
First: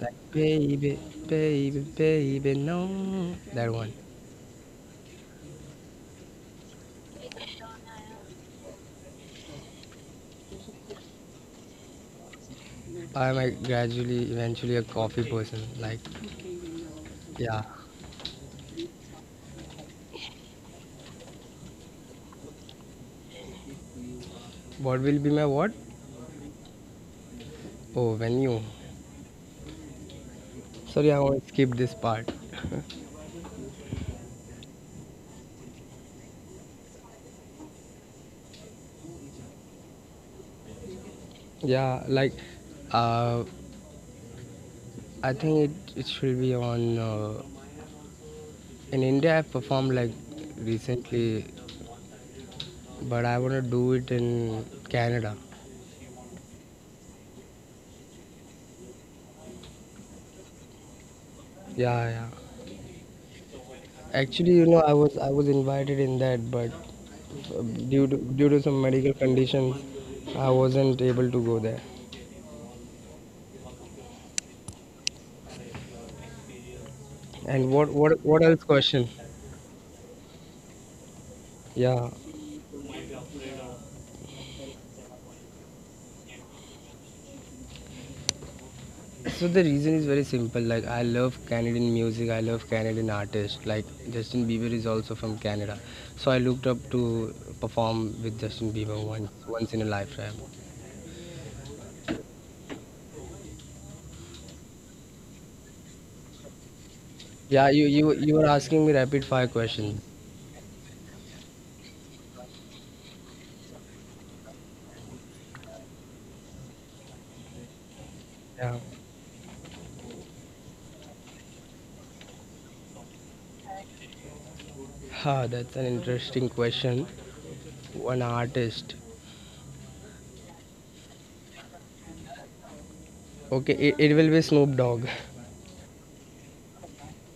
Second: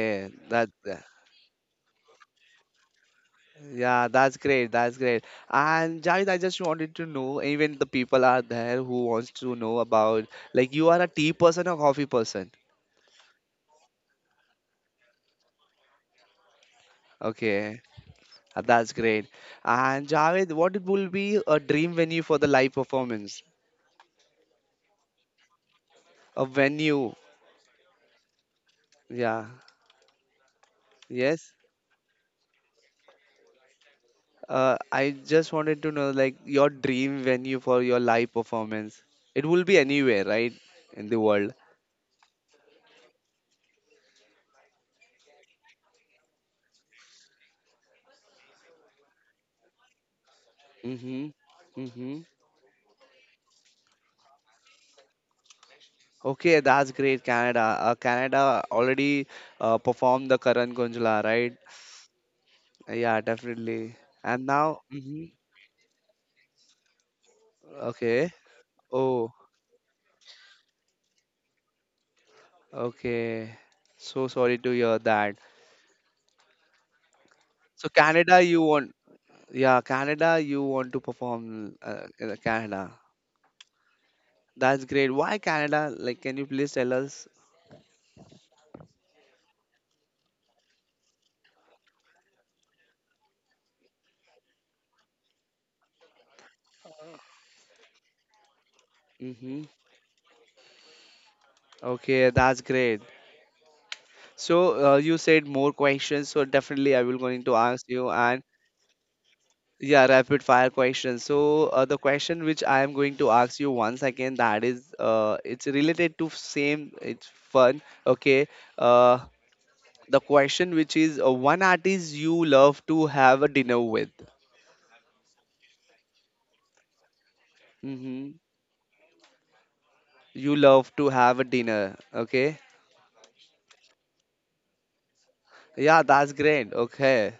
Speaker 2: Like
Speaker 1: that
Speaker 2: baby, baby, baby, no. That one.
Speaker 1: yeah, that's great. That's great. And Javed, I just wanted to know, even the people are there who wants to know about like you are a tea person or coffee person.
Speaker 2: I'm a gradually, eventually a coffee person. Like, yeah.
Speaker 1: Okay, that's great. And Javed, what will be a dream venue for the live performance?
Speaker 2: What will be my what?
Speaker 1: A venue,
Speaker 2: Oh, venue.
Speaker 1: yeah,
Speaker 2: Sorry, I want to
Speaker 1: yes.
Speaker 2: skip this part.
Speaker 1: I just wanted to know like your dream venue for your live performance. It will be anywhere, right, in the world.
Speaker 2: Yeah, like, uh, I think it should be on. In India, I performed like
Speaker 1: Mm-hmm.
Speaker 2: recently,
Speaker 1: Mm-hmm.
Speaker 2: but I want to do it in Canada.
Speaker 1: Okay, that's great, Canada. Canada already performed the Karan Gunjla, right?
Speaker 2: Yeah, yeah.
Speaker 1: Yeah, definitely. And
Speaker 2: Actually, you know,
Speaker 1: now, hmm,
Speaker 2: I was invited in that, but uh,
Speaker 1: okay.
Speaker 2: due to some medical
Speaker 1: Oh,
Speaker 2: conditions, I wasn't able to go there.
Speaker 1: okay. So sorry to hear that.
Speaker 2: And
Speaker 1: So Canada,
Speaker 2: what
Speaker 1: you
Speaker 2: else
Speaker 1: want,
Speaker 2: question?
Speaker 1: yeah, Canada, you want to perform
Speaker 2: Yeah.
Speaker 1: in Canada. That's great. Why Canada? Like, can you please tell us?
Speaker 2: So the reason is very simple. Like I love Canadian music. I love Canadian artists. Like Justin Bieber is also from Canada, so I looked up to perform with Justin Bieber
Speaker 1: Mm-hmm.
Speaker 2: once in a lifetime.
Speaker 1: Okay, that's great. So you said more questions, so definitely I will going to
Speaker 2: Yeah,
Speaker 1: ask you.
Speaker 2: you
Speaker 1: And
Speaker 2: were asking me rapid fire questions.
Speaker 1: yeah, rapid fire question. So the question which I am going to ask you once again that is it's related to same it's fun. Okay.
Speaker 2: Yeah.
Speaker 1: Uh, the question which is one artist you love to have a dinner with.
Speaker 2: Ha, that's an interesting question. One
Speaker 1: Mm-hmm.
Speaker 2: artist.
Speaker 1: You love to have a dinner. Okay.
Speaker 2: Okay, it will be Snoop Dogg.
Speaker 1: Yeah, that's great. Okay.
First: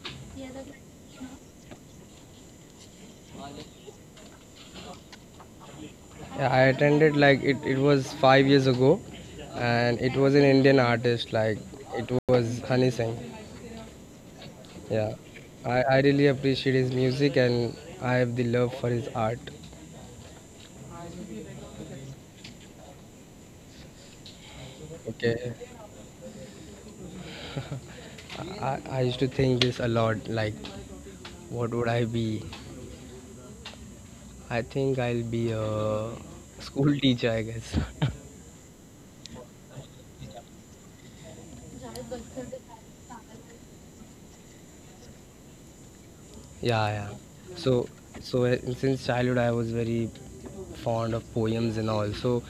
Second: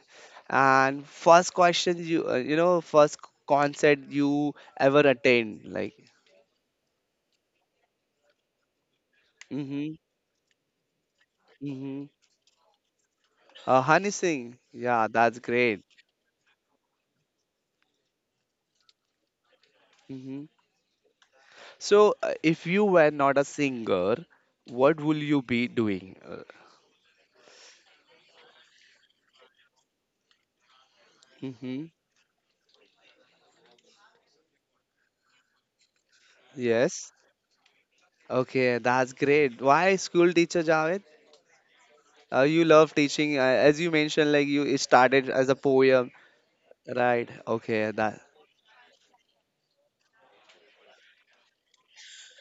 Speaker 1: And first question you you know first concert you ever attend like.
Speaker 2: Yeah, I attended like it was 5 years ago,
Speaker 1: Mm-hmm.
Speaker 2: and it was an Indian artist, like
Speaker 1: Mm-hmm.
Speaker 2: it was Honey Singh.
Speaker 1: Honey Singh.
Speaker 2: Yeah.
Speaker 1: Yeah, that's great.
Speaker 2: I really appreciate his music, and I have the love for his art.
Speaker 1: Mm-hmm. So, if you were not a singer, what will
Speaker 2: Okay.
Speaker 1: you be doing?
Speaker 2: I used to think this a lot, like what would
Speaker 1: Hmm
Speaker 2: I be? I think I'll be a school
Speaker 1: Yes.
Speaker 2: teacher, I guess.
Speaker 1: Okay, that's great. Why school teacher, Javed? You love teaching, as you mentioned, like you it started as a poem,
Speaker 2: Yeah, yeah.
Speaker 1: right?
Speaker 2: So
Speaker 1: Okay, that
Speaker 2: so since childhood I was very fond of poems and all. So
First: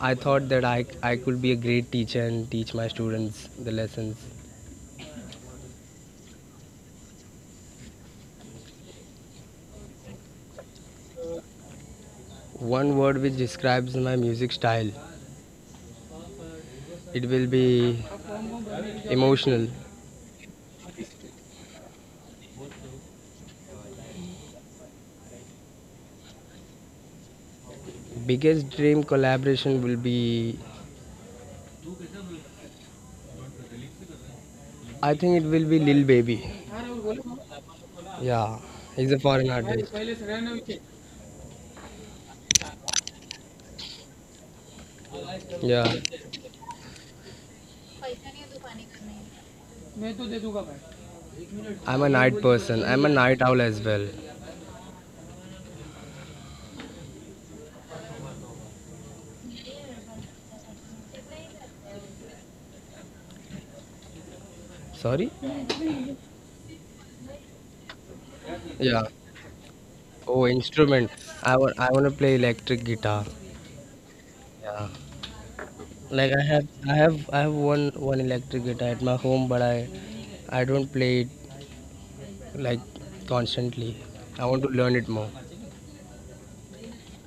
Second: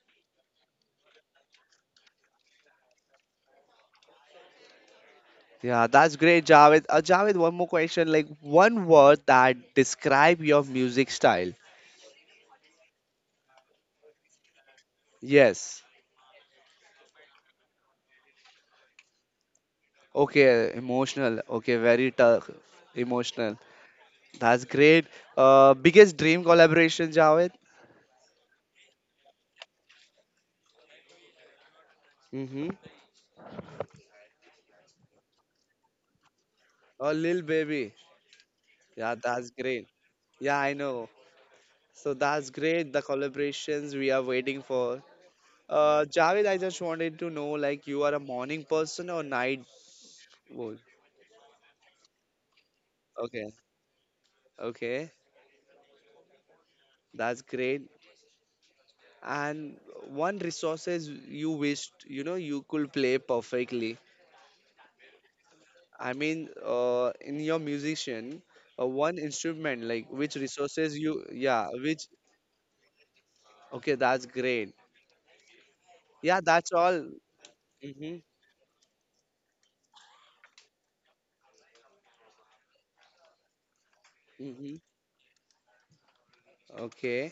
Speaker 2: I thought that I could be a great teacher and teach my students the lessons.
Speaker 1: yeah, that's great, Javed. Javed, one more question, like one word that describe your music style.
Speaker 2: One word which describes my music style,
Speaker 1: Yes.
Speaker 2: it will be emotional.
Speaker 1: Okay, emotional. Okay, very tough. Emotional. That's great. Biggest dream collaboration, Javed.
Speaker 2: Biggest dream collaboration will be,
Speaker 1: Mm-hmm.
Speaker 2: I think it will be Lil Baby.
Speaker 1: Oh, Lil Baby.
Speaker 2: Yeah, he's
Speaker 1: Yeah,
Speaker 2: a
Speaker 1: that's
Speaker 2: foreign
Speaker 1: great.
Speaker 2: artist.
Speaker 1: Yeah, I know. So that's great. The collaborations we are waiting for.
Speaker 2: Yeah,
Speaker 1: Javed, I just wanted to know, like, you are a morning person or night? wo-
Speaker 2: I'm a night person. I'm a night
Speaker 1: Okay,
Speaker 2: owl as well.
Speaker 1: okay, that's great. And one resources you wished, you know, you could play perfectly.
Speaker 2: Sorry?
Speaker 1: I mean, in your musician,
Speaker 2: Yeah.
Speaker 1: one instrument, like which
Speaker 2: Oh,
Speaker 1: resources
Speaker 2: instrument.
Speaker 1: you, yeah,
Speaker 2: I
Speaker 1: which.
Speaker 2: want to play electric guitar.
Speaker 1: Okay, that's great.
Speaker 2: Yeah. Like
Speaker 1: Yeah, that's all.
Speaker 2: I have one
Speaker 1: Mm-hmm.
Speaker 2: one electric guitar at my home, but I don't play it like constantly. I want to
Speaker 1: Mm-hmm.
Speaker 2: learn it more.
Speaker 1: Okay,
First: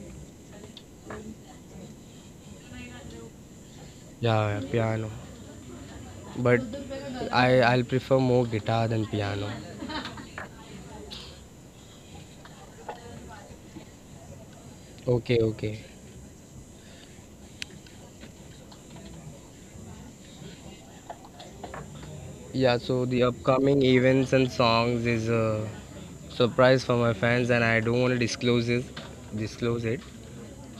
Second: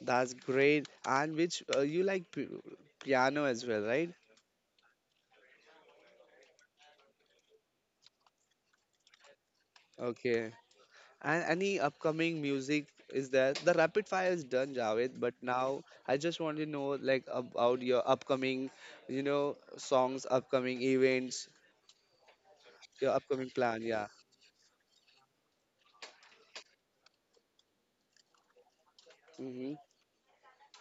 Speaker 1: that's great. And which you like piano as well, right?
Speaker 2: Yeah, yeah, piano. But I'll prefer more guitar than piano.
Speaker 1: Okay. And any upcoming music is there? The rapid fire is done, Javed, but
Speaker 2: Okay,
Speaker 1: now
Speaker 2: okay.
Speaker 1: I just want to know like about your upcoming, you know, songs, upcoming events,
Speaker 2: Yeah. So
Speaker 1: your
Speaker 2: the
Speaker 1: upcoming plan.
Speaker 2: upcoming
Speaker 1: Yeah.
Speaker 2: events and songs is a surprise for my fans, and I don't want to disclose it.
Speaker 1: Mm-hmm.
Speaker 2: Disclose it.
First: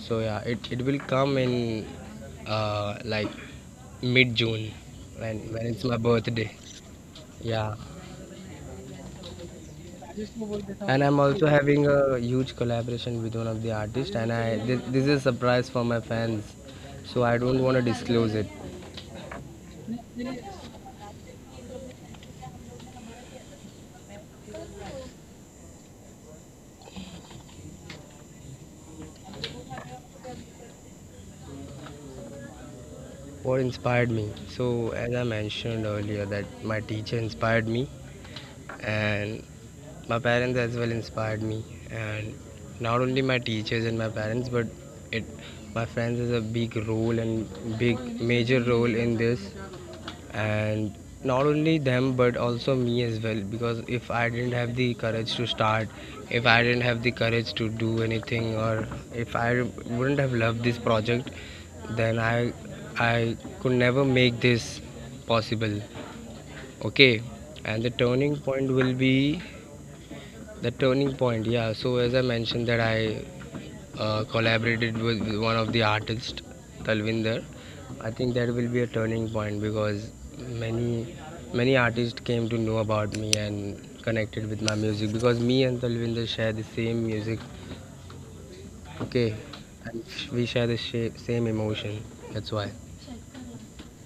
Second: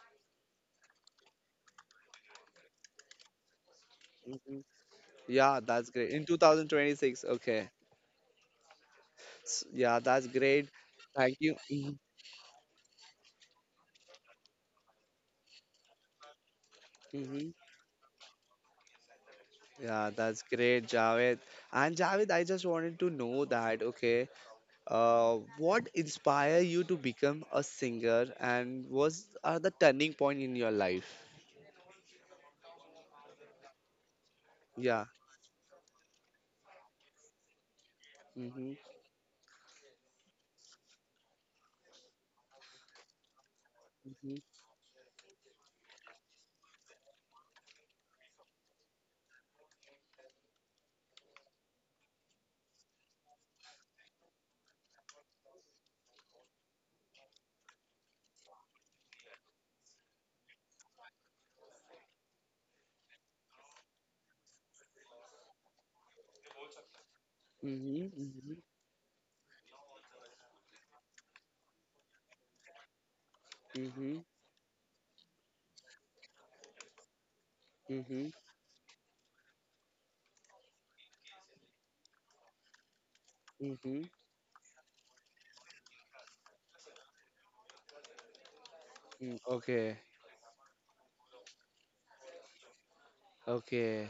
Speaker 2: So yeah, it will come in, like mid
Speaker 1: Mm-hmm.
Speaker 2: June,
Speaker 1: Yeah,
Speaker 2: when it's
Speaker 1: that's
Speaker 2: my
Speaker 1: great. In
Speaker 2: birthday.
Speaker 1: 2026. Okay.
Speaker 2: Yeah.
Speaker 1: Yeah, that's great.
Speaker 2: And I'm
Speaker 1: Thank
Speaker 2: also
Speaker 1: you.
Speaker 2: having
Speaker 1: Mm-hmm.
Speaker 2: a huge collaboration with one of the artists, and this is a surprise for my fans, so I
Speaker 1: Mm-hmm.
Speaker 2: don't want to disclose it.
Speaker 1: Yeah, that's great, Javed. And Javed, I just wanted to know that, okay, what inspired you to become a singer and was are the turning point in your life?
Speaker 2: What inspired me? So
Speaker 1: Yeah.
Speaker 2: as I mentioned earlier, that my teacher inspired me,
Speaker 1: Mm-hmm.
Speaker 2: and my parents as well inspired me. And not only my teachers and my
Speaker 1: Mm-hmm.
Speaker 2: parents, but it my friends has a big role and big major role in this. And not only them but also me as well, because if I didn't have the courage to start, if I didn't have the courage to do anything, or if I wouldn't have loved this project, then I could never make this possible. Okay. And the turning
Speaker 1: Mm-hmm.
Speaker 2: point will be, the turning point, yeah, so as I mentioned that i
Speaker 1: Mm-hmm.
Speaker 2: uh, collaborated with one of the artists, Talvinder. I
Speaker 1: Mm-hmm.
Speaker 2: think that will be a turning point, because many many artists came to know about me
Speaker 1: Mm-hmm.
Speaker 2: and connected with my music, because me and Talvinder share the same music.
Speaker 1: Mm,
Speaker 2: Okay,
Speaker 1: okay.
Speaker 2: and we share the same emotion. That's why.
Speaker 1: Okay.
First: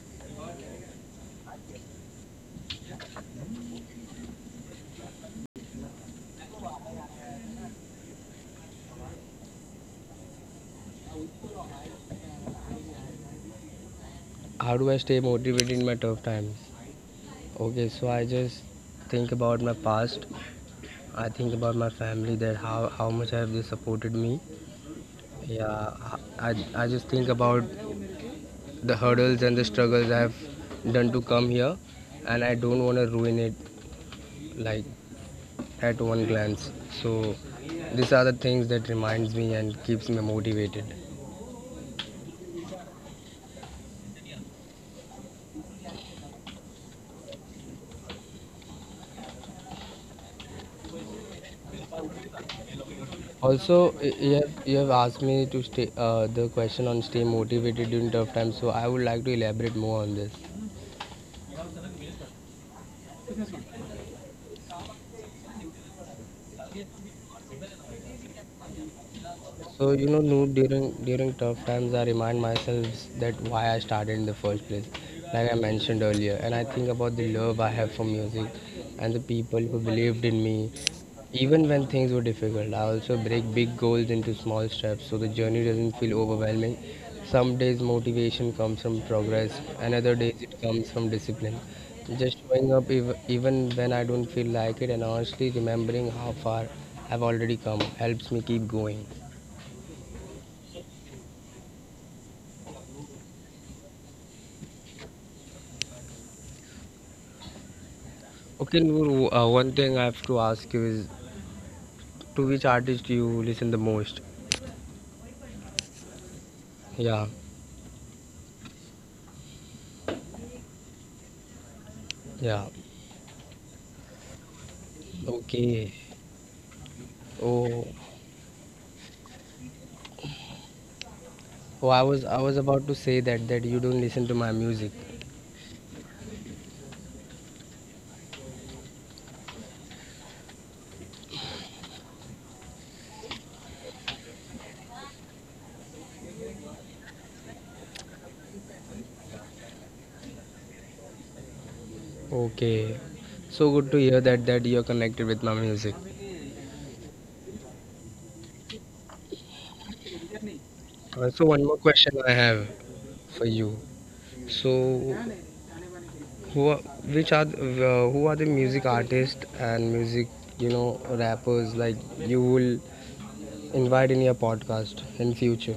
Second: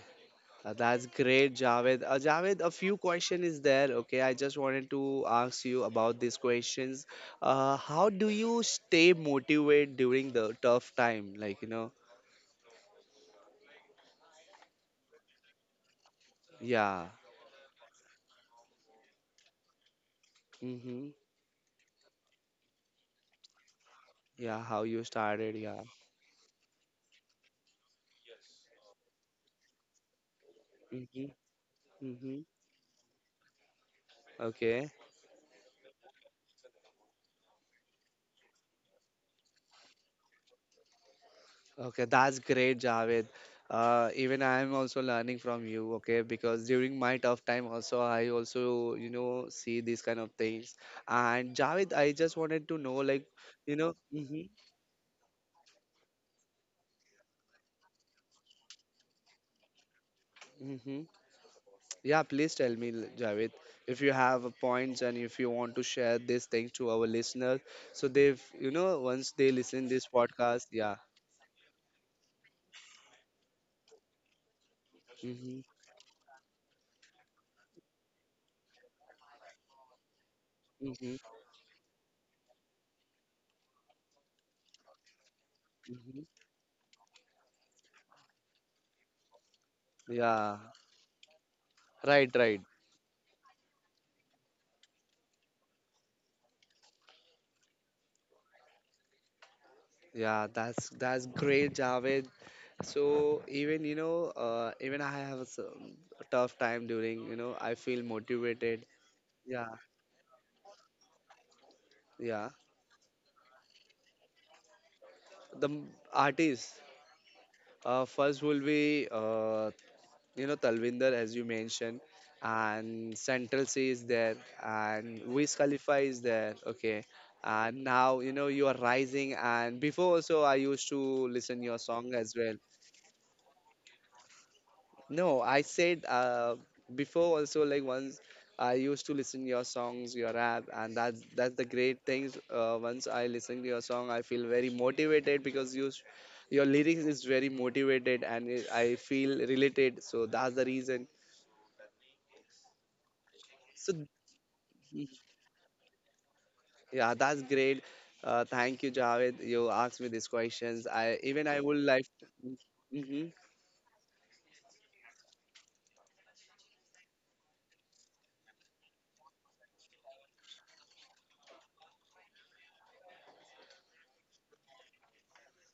Speaker 1: That's great, Javed. Javed, a few question is there. Okay, I just wanted to ask you about these questions. How do you stay motivated during the tough time? Like, you know,
Speaker 2: How do I stay motivated in my tough times?
Speaker 1: yeah.
Speaker 2: Okay, so I just think about my past.
Speaker 1: Mm-hmm.
Speaker 2: I think about my family, that how much have they supported me.
Speaker 1: Yeah, how you started, yeah.
Speaker 2: Yeah, I I just think about the hurdles and the struggles I have done to
Speaker 1: Mm-hmm.
Speaker 2: come here, and
Speaker 1: Mm-hmm.
Speaker 2: I don't want to ruin it, like,
Speaker 1: Okay,
Speaker 2: at one glance. So these are the things that reminds me and keeps me motivated.
Speaker 1: okay, that's great, Javed. Even I am also learning from you, okay, because during my tough time also I also you know see these kind of things. And Javed, I just wanted to know, like, you
Speaker 2: Also,
Speaker 1: know, hmm,
Speaker 2: you have asked me to stay the question on stay motivated during tough times. So I would like to elaborate more on this.
Speaker 1: hmm, yeah, please tell me, Javed, if you have points and if you want to share these things to our listeners, so they've you know once they
Speaker 2: So
Speaker 1: listen
Speaker 2: you
Speaker 1: this
Speaker 2: know, Noor,
Speaker 1: podcast, yeah,
Speaker 2: during tough times, I remind myself that why I started in the first place, like I
Speaker 1: hmm,
Speaker 2: mentioned earlier, and I think about the love I have for music, and the people who believed in me,
Speaker 1: hmm, hmm,
Speaker 2: even when things were difficult. I also break big goals into small steps, so the journey doesn't feel overwhelming. Some days motivation comes from progress, and other days it
Speaker 1: yeah,
Speaker 2: comes from discipline.
Speaker 1: right,
Speaker 2: Just
Speaker 1: right.
Speaker 2: showing up, even when I don't feel like it, and honestly remembering how far I've already come helps me keep going.
Speaker 1: Yeah, that's great, Javed. So even you know, even I have some tough time during you know I feel
Speaker 2: Okay,
Speaker 1: motivated.
Speaker 2: Noor, one
Speaker 1: Yeah,
Speaker 2: thing I have to ask you is, to
Speaker 1: yeah.
Speaker 2: which artist do you listen the most?
Speaker 1: The artist
Speaker 2: Yeah,
Speaker 1: first will be you know Talvinder as you mentioned,
Speaker 2: yeah.
Speaker 1: and Central C is there, and Wiz
Speaker 2: Okay.
Speaker 1: Khalifa is there. Okay,
Speaker 2: Oh,
Speaker 1: and now you know you are rising, and before also I used to listen your
Speaker 2: oh,
Speaker 1: song as
Speaker 2: I was
Speaker 1: well.
Speaker 2: about to say that you don't listen to my music.
Speaker 1: No, I said before also like once I used to listen your songs, your rap, and that's the great things. Once I listen to your song, I feel very motivated because you, your lyrics is very motivated and it, I feel related. So that's the reason.
Speaker 2: Okay. So good
Speaker 1: So
Speaker 2: to hear that you're connected with my music.
Speaker 1: yeah, that's great. Thank you, Javed. You asked me these questions. I
Speaker 2: So
Speaker 1: even I
Speaker 2: one more
Speaker 1: would like.
Speaker 2: question I have
Speaker 1: Mm-hmm.
Speaker 2: for you. So who are, which are the- who are the music artists and music, you know, rappers like you will invite in your podcast in future?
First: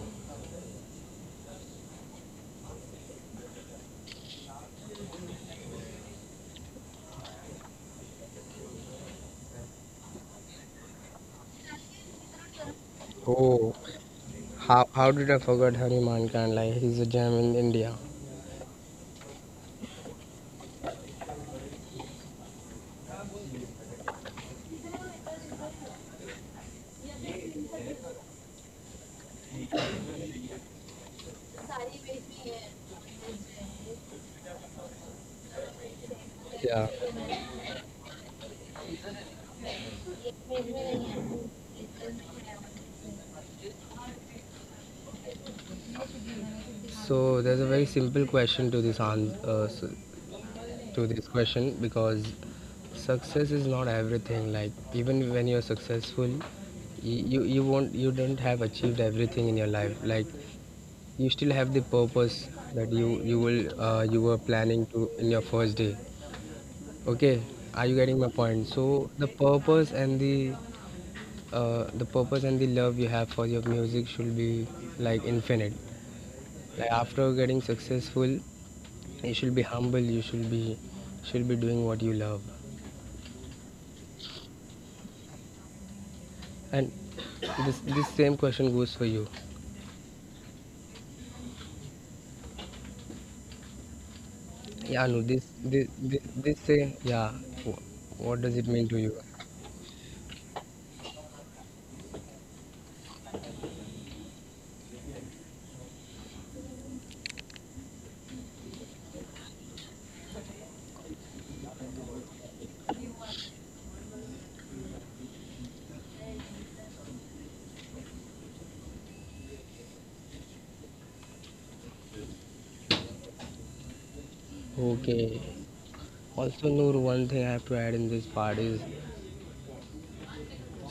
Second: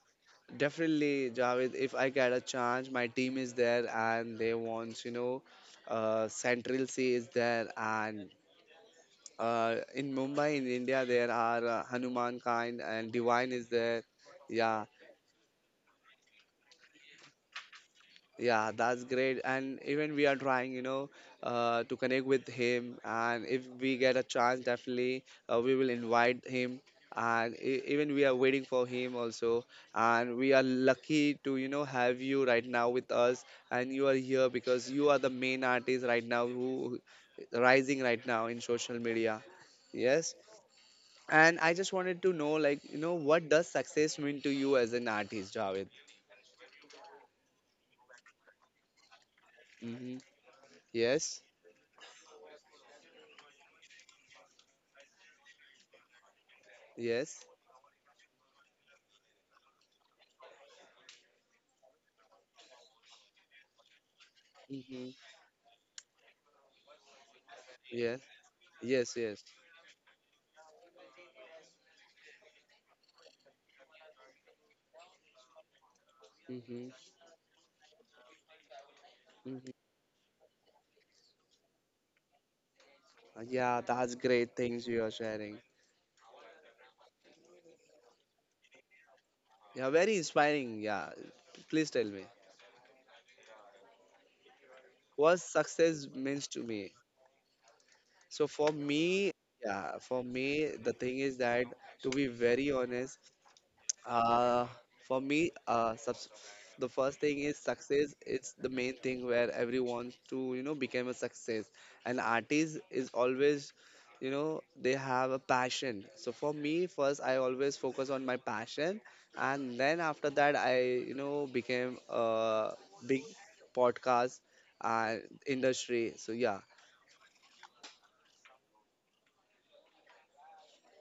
Speaker 1: Definitely, Javed. If I get a chance, my team is there and they want you know, Central C is there. And in Mumbai, in India, there are Hanuman kind and Divine is
Speaker 2: Oh,
Speaker 1: there. Yeah.
Speaker 2: how did I forget Hanuman Kandlai? He's a gem in India.
Speaker 1: Yeah, that's great. And even we are trying, you know, to connect with him. And if we get a chance, definitely we will invite him. And even we are waiting for him also. And we are lucky to, you know, have you right now with us. And you are here because you are the main artist right now
Speaker 2: Yeah.
Speaker 1: who rising right now in social media. Yes. And I just wanted to know, like, you know, what does success mean to you as an artist, Javed?
Speaker 2: So there's a very simple question to this
Speaker 1: Hmm.
Speaker 2: to this
Speaker 1: Yes.
Speaker 2: question, because success is not everything. Like, even when you're successful,
Speaker 1: Yes.
Speaker 2: you don't have achieved everything in your life. Like, you still have the purpose that you will you were planning
Speaker 1: Mm-hmm.
Speaker 2: to in your first day. Okay, are you
Speaker 1: Yes,
Speaker 2: getting my point? So
Speaker 1: yes, yes.
Speaker 2: the purpose and the love you have for your music should be, like, infinite. Like,
Speaker 1: Mm-hmm.
Speaker 2: after getting successful, you should be
Speaker 1: Mm-hmm.
Speaker 2: humble, you should be, should be doing what you love.
Speaker 1: Yeah, that's great things you are sharing.
Speaker 2: And this same question goes for you.
Speaker 1: Yeah, very inspiring. Yeah, please tell me
Speaker 2: Yeah, no,
Speaker 1: what success means
Speaker 2: this
Speaker 1: to me.
Speaker 2: same, yeah, what
Speaker 1: So
Speaker 2: does
Speaker 1: for
Speaker 2: it mean to you?
Speaker 1: me, yeah, for me the thing is that to be very honest, Uh, for me, subs the first thing is success. It's the main thing where everyone to you know become a success. An artist is always, you know, they have a passion. So for me, first I always focus on my passion, and then after that I you know became a big podcast and
Speaker 2: Okay,
Speaker 1: industry. So yeah,
Speaker 2: also Noor, one thing I have to add in this part is,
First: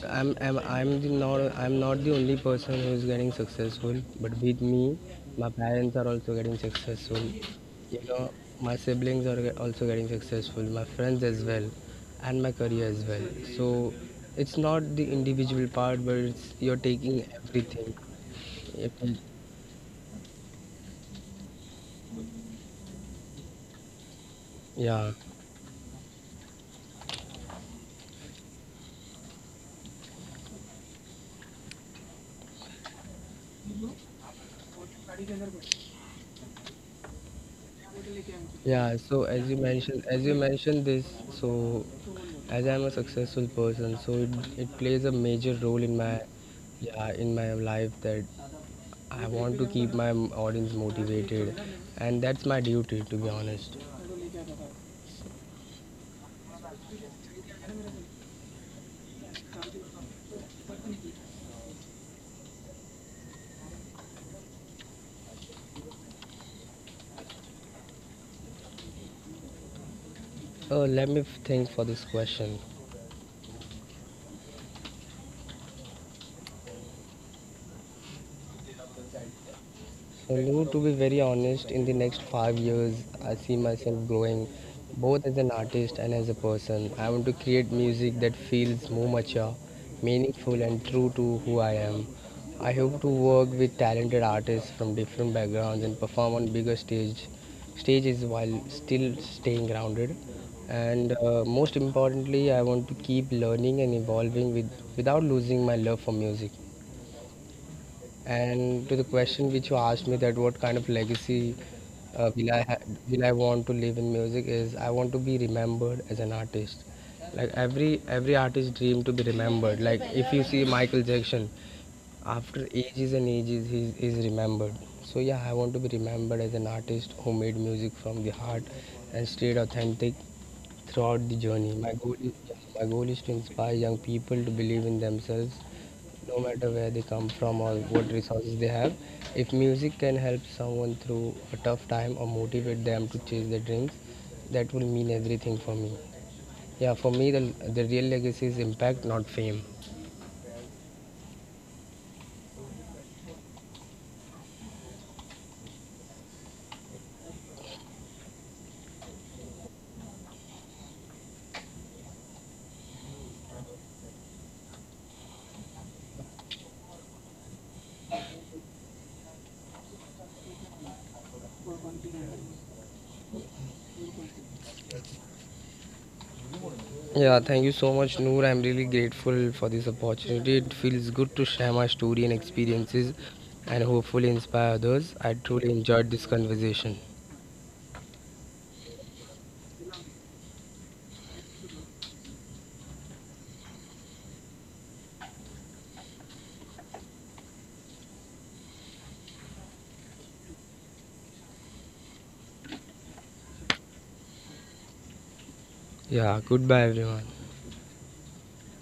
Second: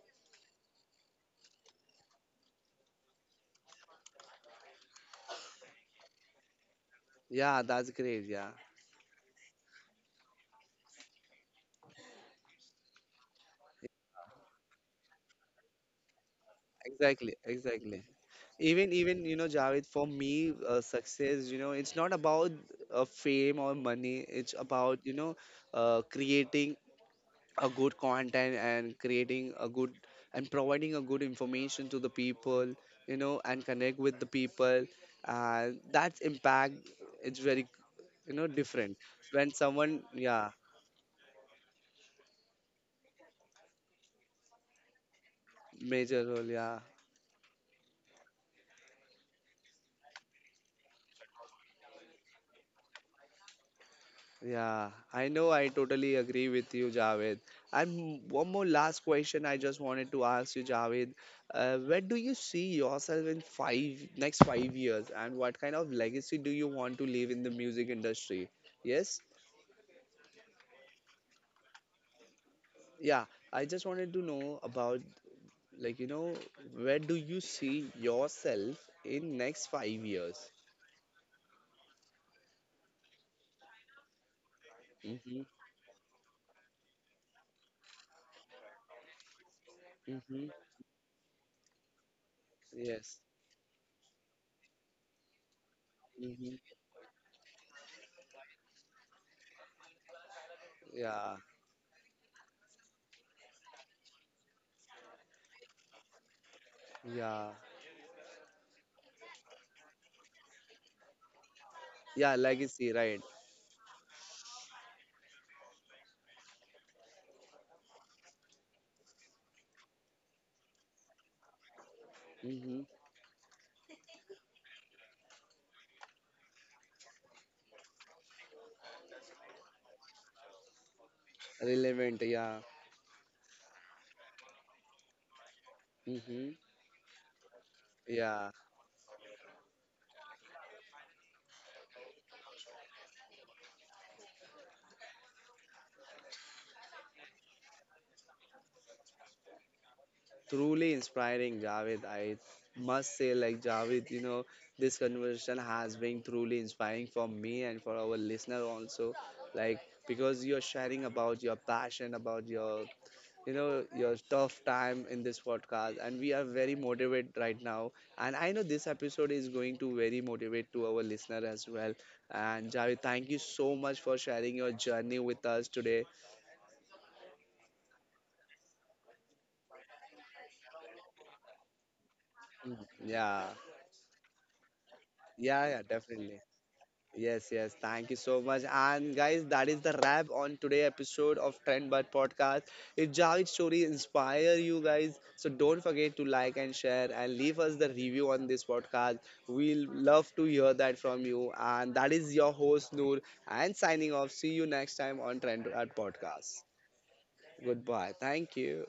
Speaker 2: I'm not the only person who is getting successful, but with me, my parents are also getting successful.
Speaker 1: yeah, that's
Speaker 2: You
Speaker 1: great.
Speaker 2: know,
Speaker 1: Yeah,
Speaker 2: my siblings are also getting successful, my friends as well, and my career as well. So it's not the individual part, but it's, you're taking
Speaker 1: exactly,
Speaker 2: everything.
Speaker 1: exactly. Even
Speaker 2: It-
Speaker 1: even you know Javed for me success you know it's not about fame or money it's about
Speaker 2: yeah.
Speaker 1: you know creating a good content and creating a good and providing a good information to the people you know and connect with the people and that's impact it's very you know
Speaker 2: Yeah,
Speaker 1: different
Speaker 2: so
Speaker 1: when someone
Speaker 2: as you
Speaker 1: yeah
Speaker 2: mentioned this, so as I'm a successful person, so it plays a major role in my,
Speaker 1: major role yeah.
Speaker 2: yeah, in my life, that I want to keep my audience motivated, and that's my duty, to be honest.
Speaker 1: Yeah, I know I totally agree with you, Javed. And one more last question I just wanted to ask you, Javed. Where do you see yourself in five next 5 years, and what kind of legacy do you want to leave in the music industry? Yes,
Speaker 2: Let me think for this question.
Speaker 1: yeah. I just wanted to know about like you know where do you see yourself in next 5 years?
Speaker 2: Hello, to be very honest, in the next 5 years, I see myself growing both
Speaker 1: Mm-hmm,
Speaker 2: as an artist and as a person. I want to create music that feels more mature,
Speaker 1: mm-hmm,
Speaker 2: meaningful, and true to who I am. I hope to
Speaker 1: yes,
Speaker 2: work with talented artists from different backgrounds and perform on
Speaker 1: mm-hmm,
Speaker 2: bigger stages while still staying grounded. And
Speaker 1: yeah,
Speaker 2: most importantly, I want to keep learning and evolving without losing my love for music.
Speaker 1: yeah,
Speaker 2: And to the question which you asked me, that what kind of legacy
Speaker 1: yeah.
Speaker 2: uh, will I ha
Speaker 1: Legacy, right?
Speaker 2: will I want to leave in music, is I want to be remembered as an artist. Like, every artist dream to be remembered. Like, if you see Michael Jackson, after
Speaker 1: Mm-hmm,
Speaker 2: ages and ages he is remembered. So yeah, I want to be remembered as an artist who made music from the heart and stayed authentic throughout the journey.
Speaker 1: relevant yeah.
Speaker 2: My goal is to inspire young people to believe in themselves, no
Speaker 1: Mm-hmm.
Speaker 2: matter where they come from or what
Speaker 1: Yeah,
Speaker 2: resources they have. If music can help someone through a tough time or motivate them to chase their dreams, that will mean everything for me. Yeah, for me, the real legacy is impact, not fame.
Speaker 1: truly inspiring, Javed. I must say, like, Javed, you know, this conversation has been truly inspiring for me and for our listener also. Like, because you're sharing about your passion, about your, you know, your tough time in this podcast, and we are very motivated right now. And I know this episode is going to very motivate to our listener as well. And Javed, thank you so much for sharing your journey with us today.
Speaker 2: Yeah, thank you so much, Noor. I'm really grateful for this opportunity. It feels good to share my story and
Speaker 1: Mm.
Speaker 2: experiences
Speaker 1: Yeah,
Speaker 2: and hopefully inspire others. I
Speaker 1: yeah,
Speaker 2: truly
Speaker 1: yeah,
Speaker 2: enjoyed this
Speaker 1: definitely.
Speaker 2: conversation.
Speaker 1: Yes, yes. Thank you so much. And guys, that is the wrap on today episode of Trend Bud Podcast. If Javid's story inspire you guys, so don't forget to like and share and leave us the review on this podcast. We'll love to hear that from you. And that is your host Noor and signing off. See you next time on Trend Bud
Speaker 2: Yeah,
Speaker 1: Podcast.
Speaker 2: goodbye, everyone.
Speaker 1: Goodbye. Thank you.